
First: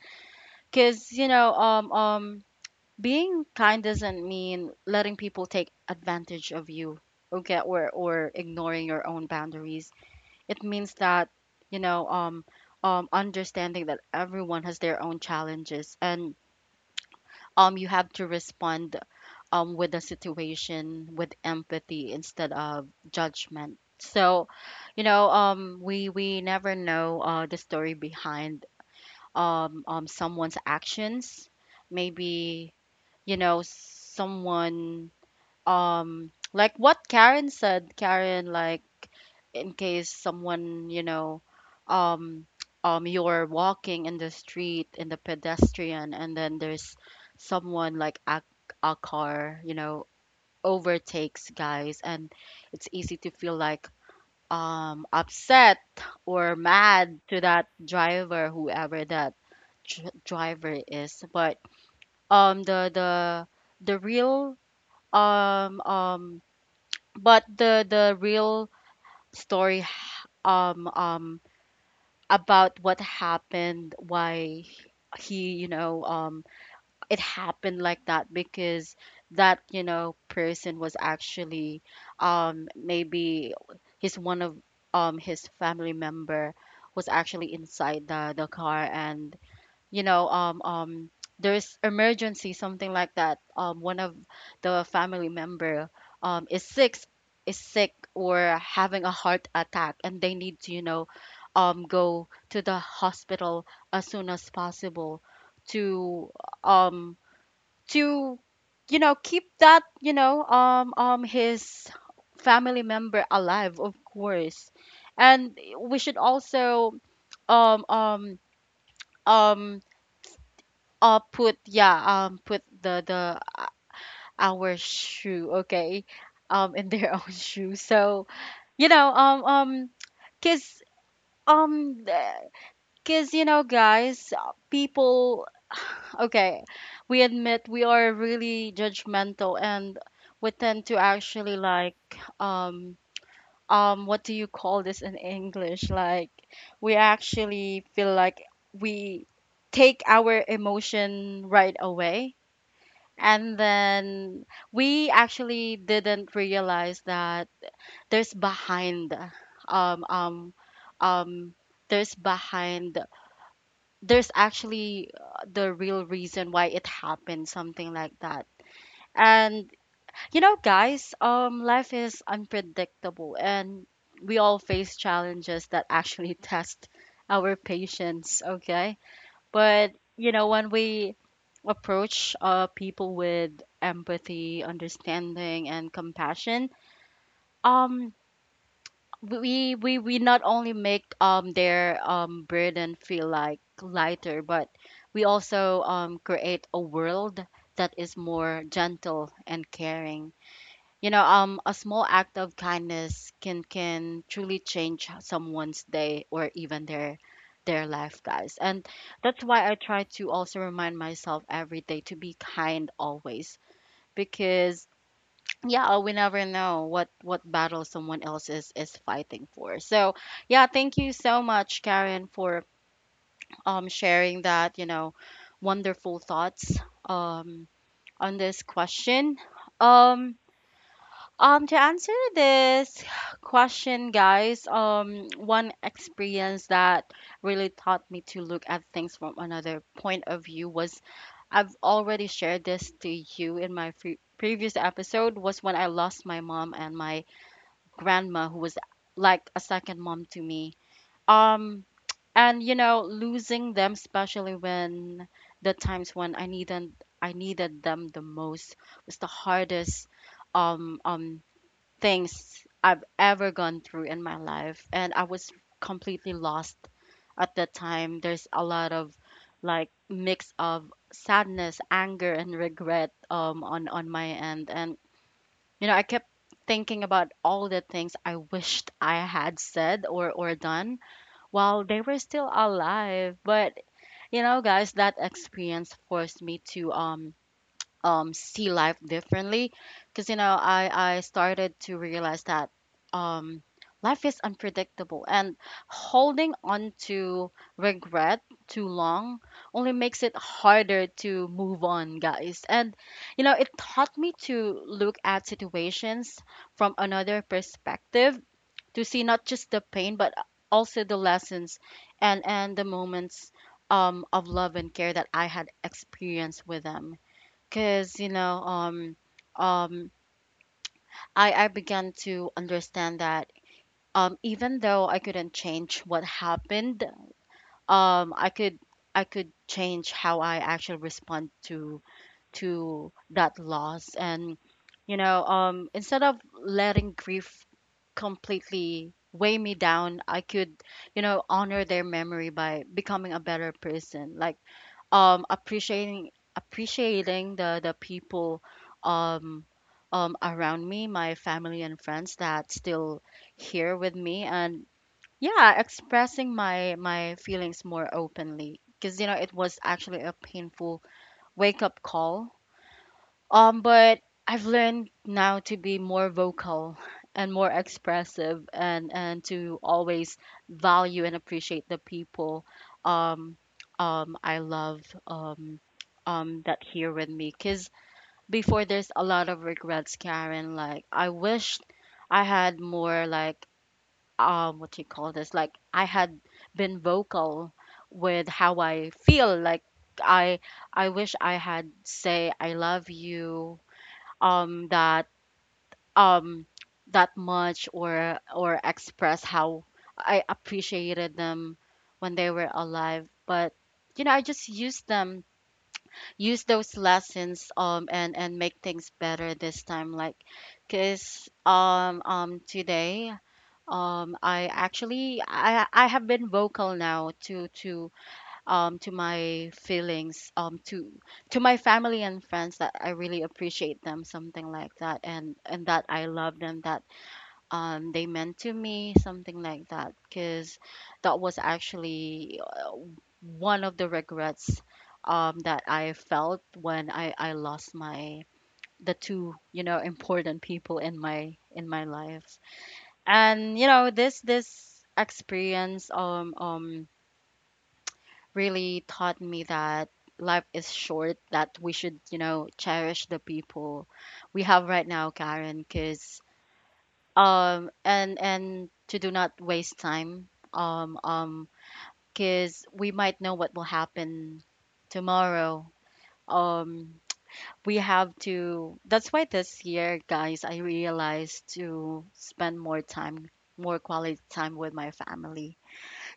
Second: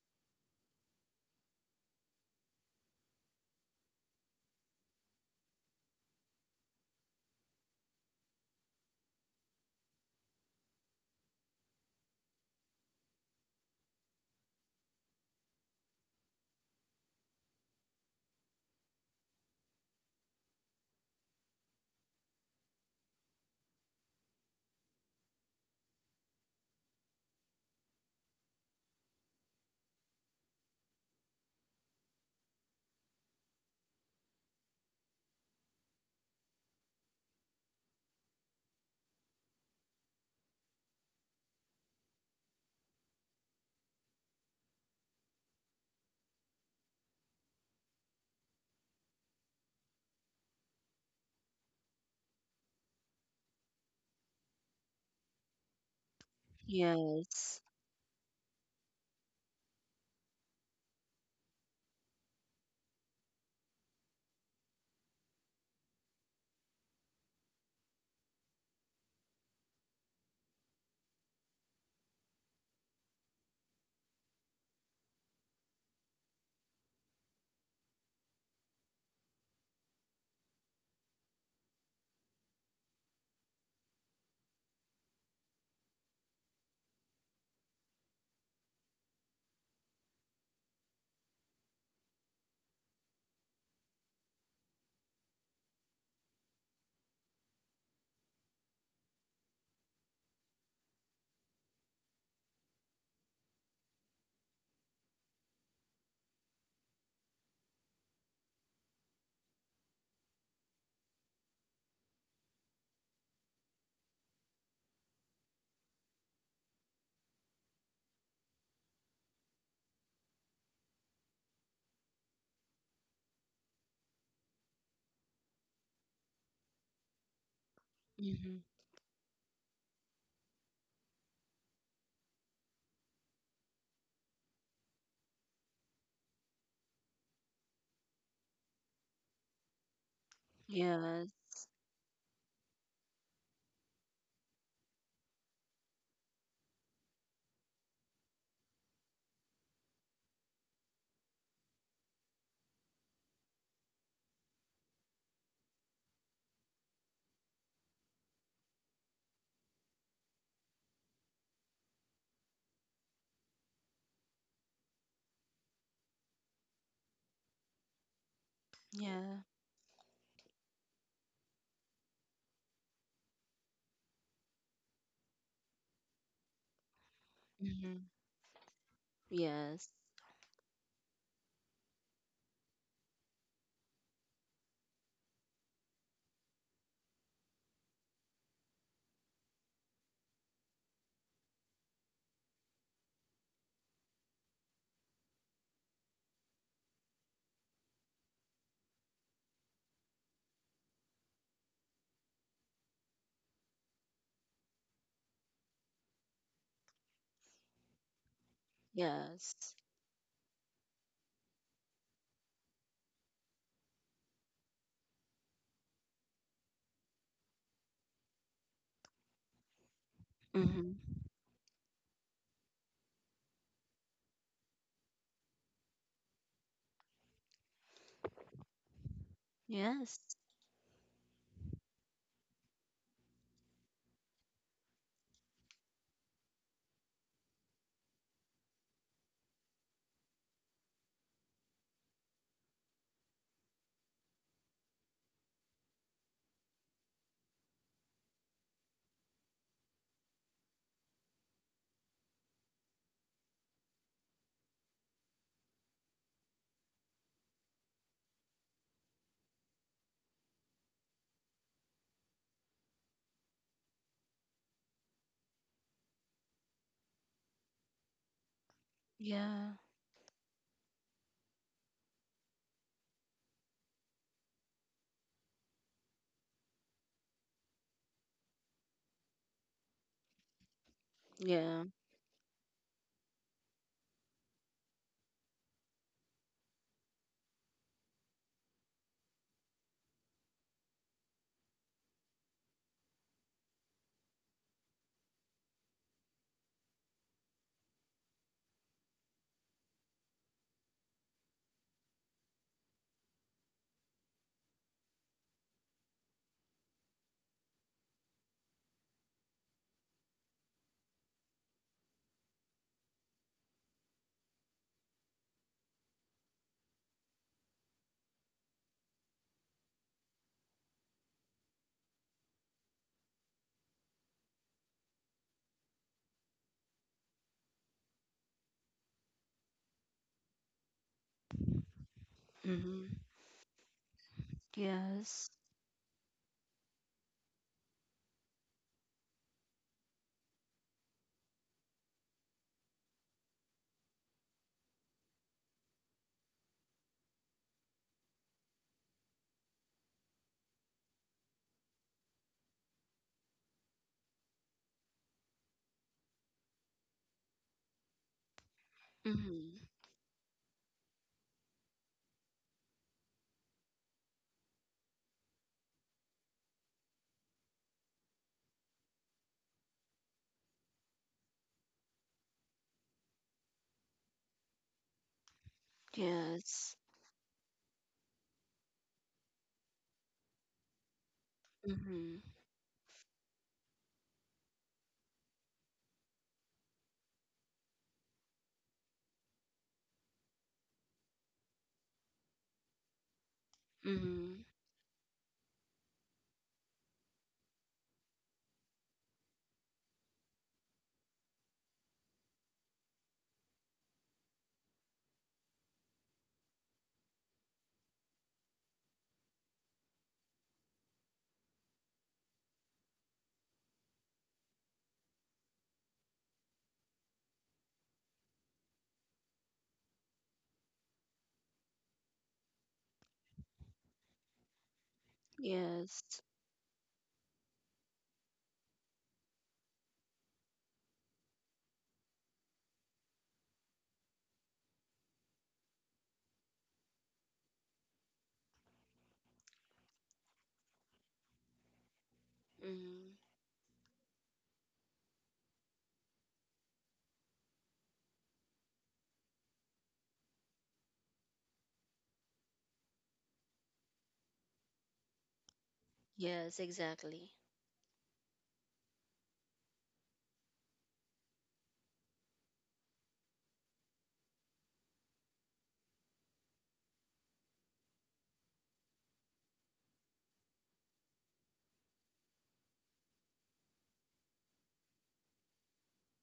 Speaker 1: Cuz being kind doesn't mean letting people take advantage of you, okay, or ignoring your own boundaries. It means that you know um understanding that everyone has their own challenges, and you have to respond, with the situation, with empathy instead of judgment. So, we never know, the story behind someone's actions. Maybe, you know, someone, like what Karen said. Karen, like, in case someone, you know, um, you're walking in the street, in the pedestrian, and then there's someone like a car, you know, overtakes, guys. And it's easy to feel like upset or mad to
Speaker 2: Yes.
Speaker 1: that driver, whoever that driver is. But um the the the real um um but the real story, um um about what happened, why he, you know, it happened like that, because that, you know, person was actually, maybe his one of his family member was actually inside the car. And you know, there's emergency, something like that. One of the family member is sick, is sick, or having a heart attack, and they need to, you know, go to the hospital as soon as possible, to um to, you know, keep that, you know, his family member alive, of course. And we should also um um um put, yeah, put the our shoe, okay, in their own shoe. So
Speaker 2: Mm-hmm.
Speaker 1: you know, cuz um cuz you know, guys, people, okay, we admit we are really judgmental, and we tend to
Speaker 2: Yes.
Speaker 1: actually like um what do you call this in English? Like we actually feel like we take our emotion right away, and then we actually didn't realize that there's behind um um um there's behind, there's actually, the real reason why it happened, something like that.
Speaker 2: Yeah.
Speaker 1: And you know, guys, life is unpredictable, and we all face challenges that actually test our
Speaker 2: Mm-hmm.
Speaker 1: patience. Okay,
Speaker 2: Yes.
Speaker 1: but you know, when we approach people with empathy, understanding, and compassion, um, we we not only make their burden feel like lighter, but we also create a world that is more gentle and caring. You know, a small act of kindness can truly change someone's day, or even their life, guys. And that's why
Speaker 2: Yes.
Speaker 1: I try to also remind myself every day to be kind always, because yeah, we never know what battle someone else is fighting for. So yeah,
Speaker 2: Mm-hmm.
Speaker 1: thank you so much, Karen, for sharing that, you know, wonderful thoughts um on this question.
Speaker 2: Yes.
Speaker 1: um to answer this question, guys, one experience that really taught me to look at things from another point of view was, I've already shared this to you in my previous episode, was when I lost my mom and my grandma, who was like a second mom to me. Um, and you know, losing them, especially when the times when I needed them the most, was the hardest um um things I've ever gone through in my life, and I was completely lost at that time. There's a lot of
Speaker 2: Yeah.
Speaker 1: like mix of sadness, anger, and regret, on my end. And you know, I kept thinking about all the things I wished I had said, or done
Speaker 2: Yeah.
Speaker 1: while they were still alive. But you know, guys, that experience forced me to see life differently. Because you know, I started to realize that um life is unpredictable, and holding on to regret too long only makes it harder to move on, guys. And you know, it taught me to look at situations from another perspective, to see not just the pain but also the lessons, and the moments, of love and care that I had experienced with them. Because, you know, um, I began to understand that even though I couldn't change what happened, um, I could I could change how I actually respond to
Speaker 2: Mm-hmm.
Speaker 1: that loss. And, you
Speaker 2: Yes.
Speaker 1: know, instead of letting grief completely weigh me down, I could, you know, honor their memory by becoming a better person. Like appreciating, the people um around me, my family and friends, that still here with me. And yeah, expressing my feelings more openly, because you know, it
Speaker 2: Mm-hmm.
Speaker 1: was actually a painful wake up call. But I've learned now to be more vocal and more expressive, and to always value and appreciate the people um I love, um that
Speaker 2: Yes.
Speaker 1: here with me. Cuz before there's a lot of regrets, Karen, like I wished
Speaker 2: Mm-hmm.
Speaker 1: I had more, like what do you call this, like I had been vocal with how I feel. Like I I wish I had say I love you
Speaker 2: Mm-hmm.
Speaker 1: that, um that much, or express how I appreciated them when they were alive. But you know, I just use those lessons and make things better this time. Like, cause today, I actually I have been vocal now to to my feelings, to my family and friends, that I really appreciate them, something like that, and that I
Speaker 2: Yes.
Speaker 1: love them, that they meant to me, something like that. Because that was actually, one of the regrets that I felt when I lost my, the two, you know, important people in my life.
Speaker 2: Mm-hmm.
Speaker 1: And you know, this experience really taught me that life is short, that we should, you know, cherish the people we have right now, Karen. Because
Speaker 2: Yes, exactly.
Speaker 1: and to do not waste time, because we might know what will happen tomorrow. Um we have to, that's why this year, guys, I realized to spend more time, more quality time with my family.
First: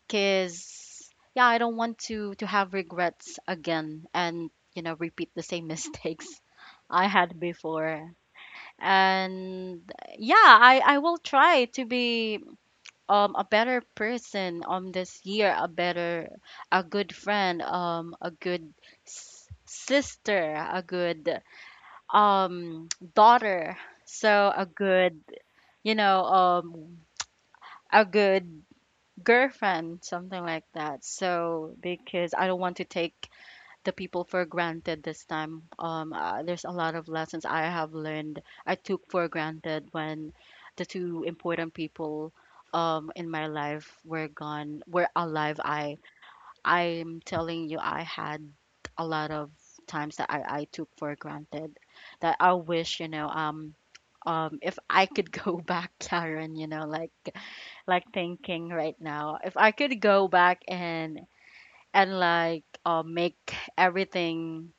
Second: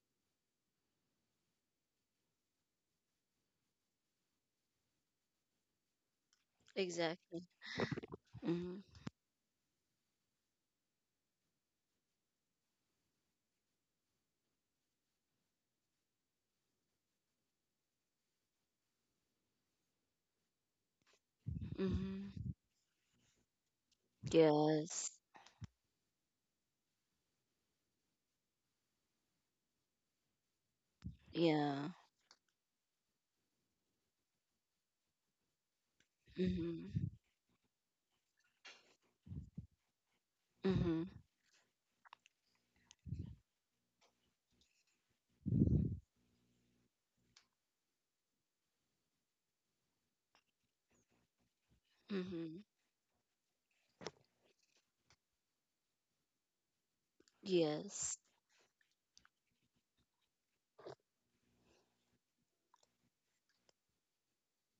Speaker 1: Because yeah, I don't want to have regrets again, and you know, repeat the same mistakes I had
Speaker 2: Exactly.
Speaker 1: before.
Speaker 2: Mm-hmm.
Speaker 1: And yeah, I will try to be a better person, this year, a good friend, a good sister, a good
Speaker 2: Mm-hmm.
Speaker 1: um daughter, so a
Speaker 2: Yes.
Speaker 1: good, you know, a good girlfriend, something like that. So
Speaker 2: Yeah.
Speaker 1: because I don't want to take the people for granted this time. There's a lot of
Speaker 2: Mm-hmm.
Speaker 1: lessons I have learned. I took for granted when the
Speaker 2: Mm-hmm.
Speaker 1: two important people in my life were were alive. I, I'm telling you, I had a lot of times that I took for granted, that I
Speaker 2: Mm-hmm.
Speaker 1: wish, you know, if I could go back, Karen, you know, like
Speaker 2: Yes.
Speaker 1: thinking right now, if I could go back and like make everything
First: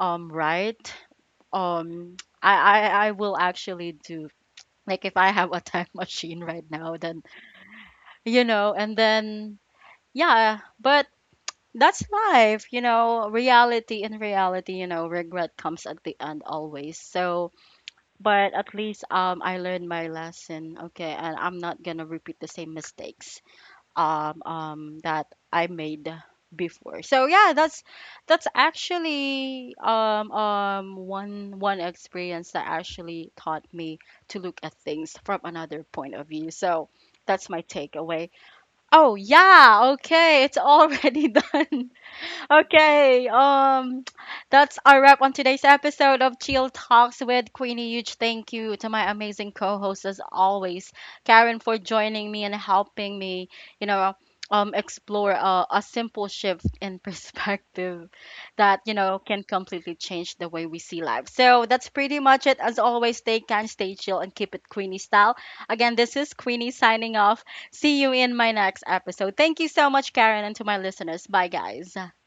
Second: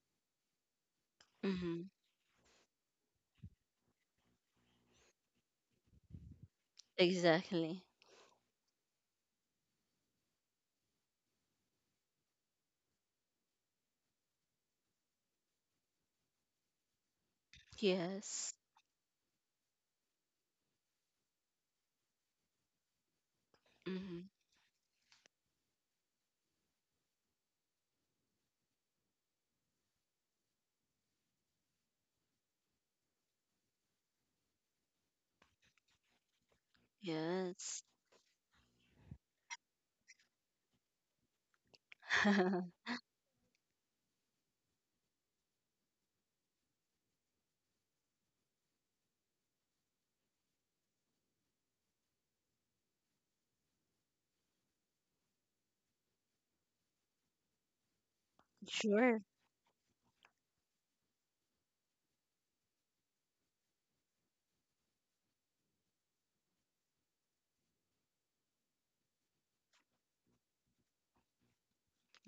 Speaker 1: right.
Speaker 2: Mm-hmm.
Speaker 1: um I will actually do, like if I have a time machine right now, then
Speaker 2: Exactly.
Speaker 1: you know, and then yeah. But that's life, you know, reality, you know, regret comes at the end always. So but
Speaker 2: Yes.
Speaker 1: at least I learned my lesson, okay, and I'm not gonna repeat the same mistakes
Speaker 2: Mm-hmm.
Speaker 1: that I made before. So yeah, that's actually one experience that actually taught me to look at things from another point of view. So that's my
Speaker 2: Yes.
Speaker 1: takeaway. Oh yeah, okay, it's already done. Okay, that's our wrap on today's episode of Chill Talks with Queenie. Huge thank you to my amazing co-host, as always, Karen, for joining me and helping me, you know, explore a simple shift in perspective that you know
Speaker 2: Sure.
Speaker 1: can completely change the way we see life. So that's pretty much it. As always, stay kind, stay chill, and keep it Queenie style. Again, this is Queenie signing off. See you in my next episode. Thank you so much, Karen, and to my listeners. Bye, guys.
Speaker 2: Bye.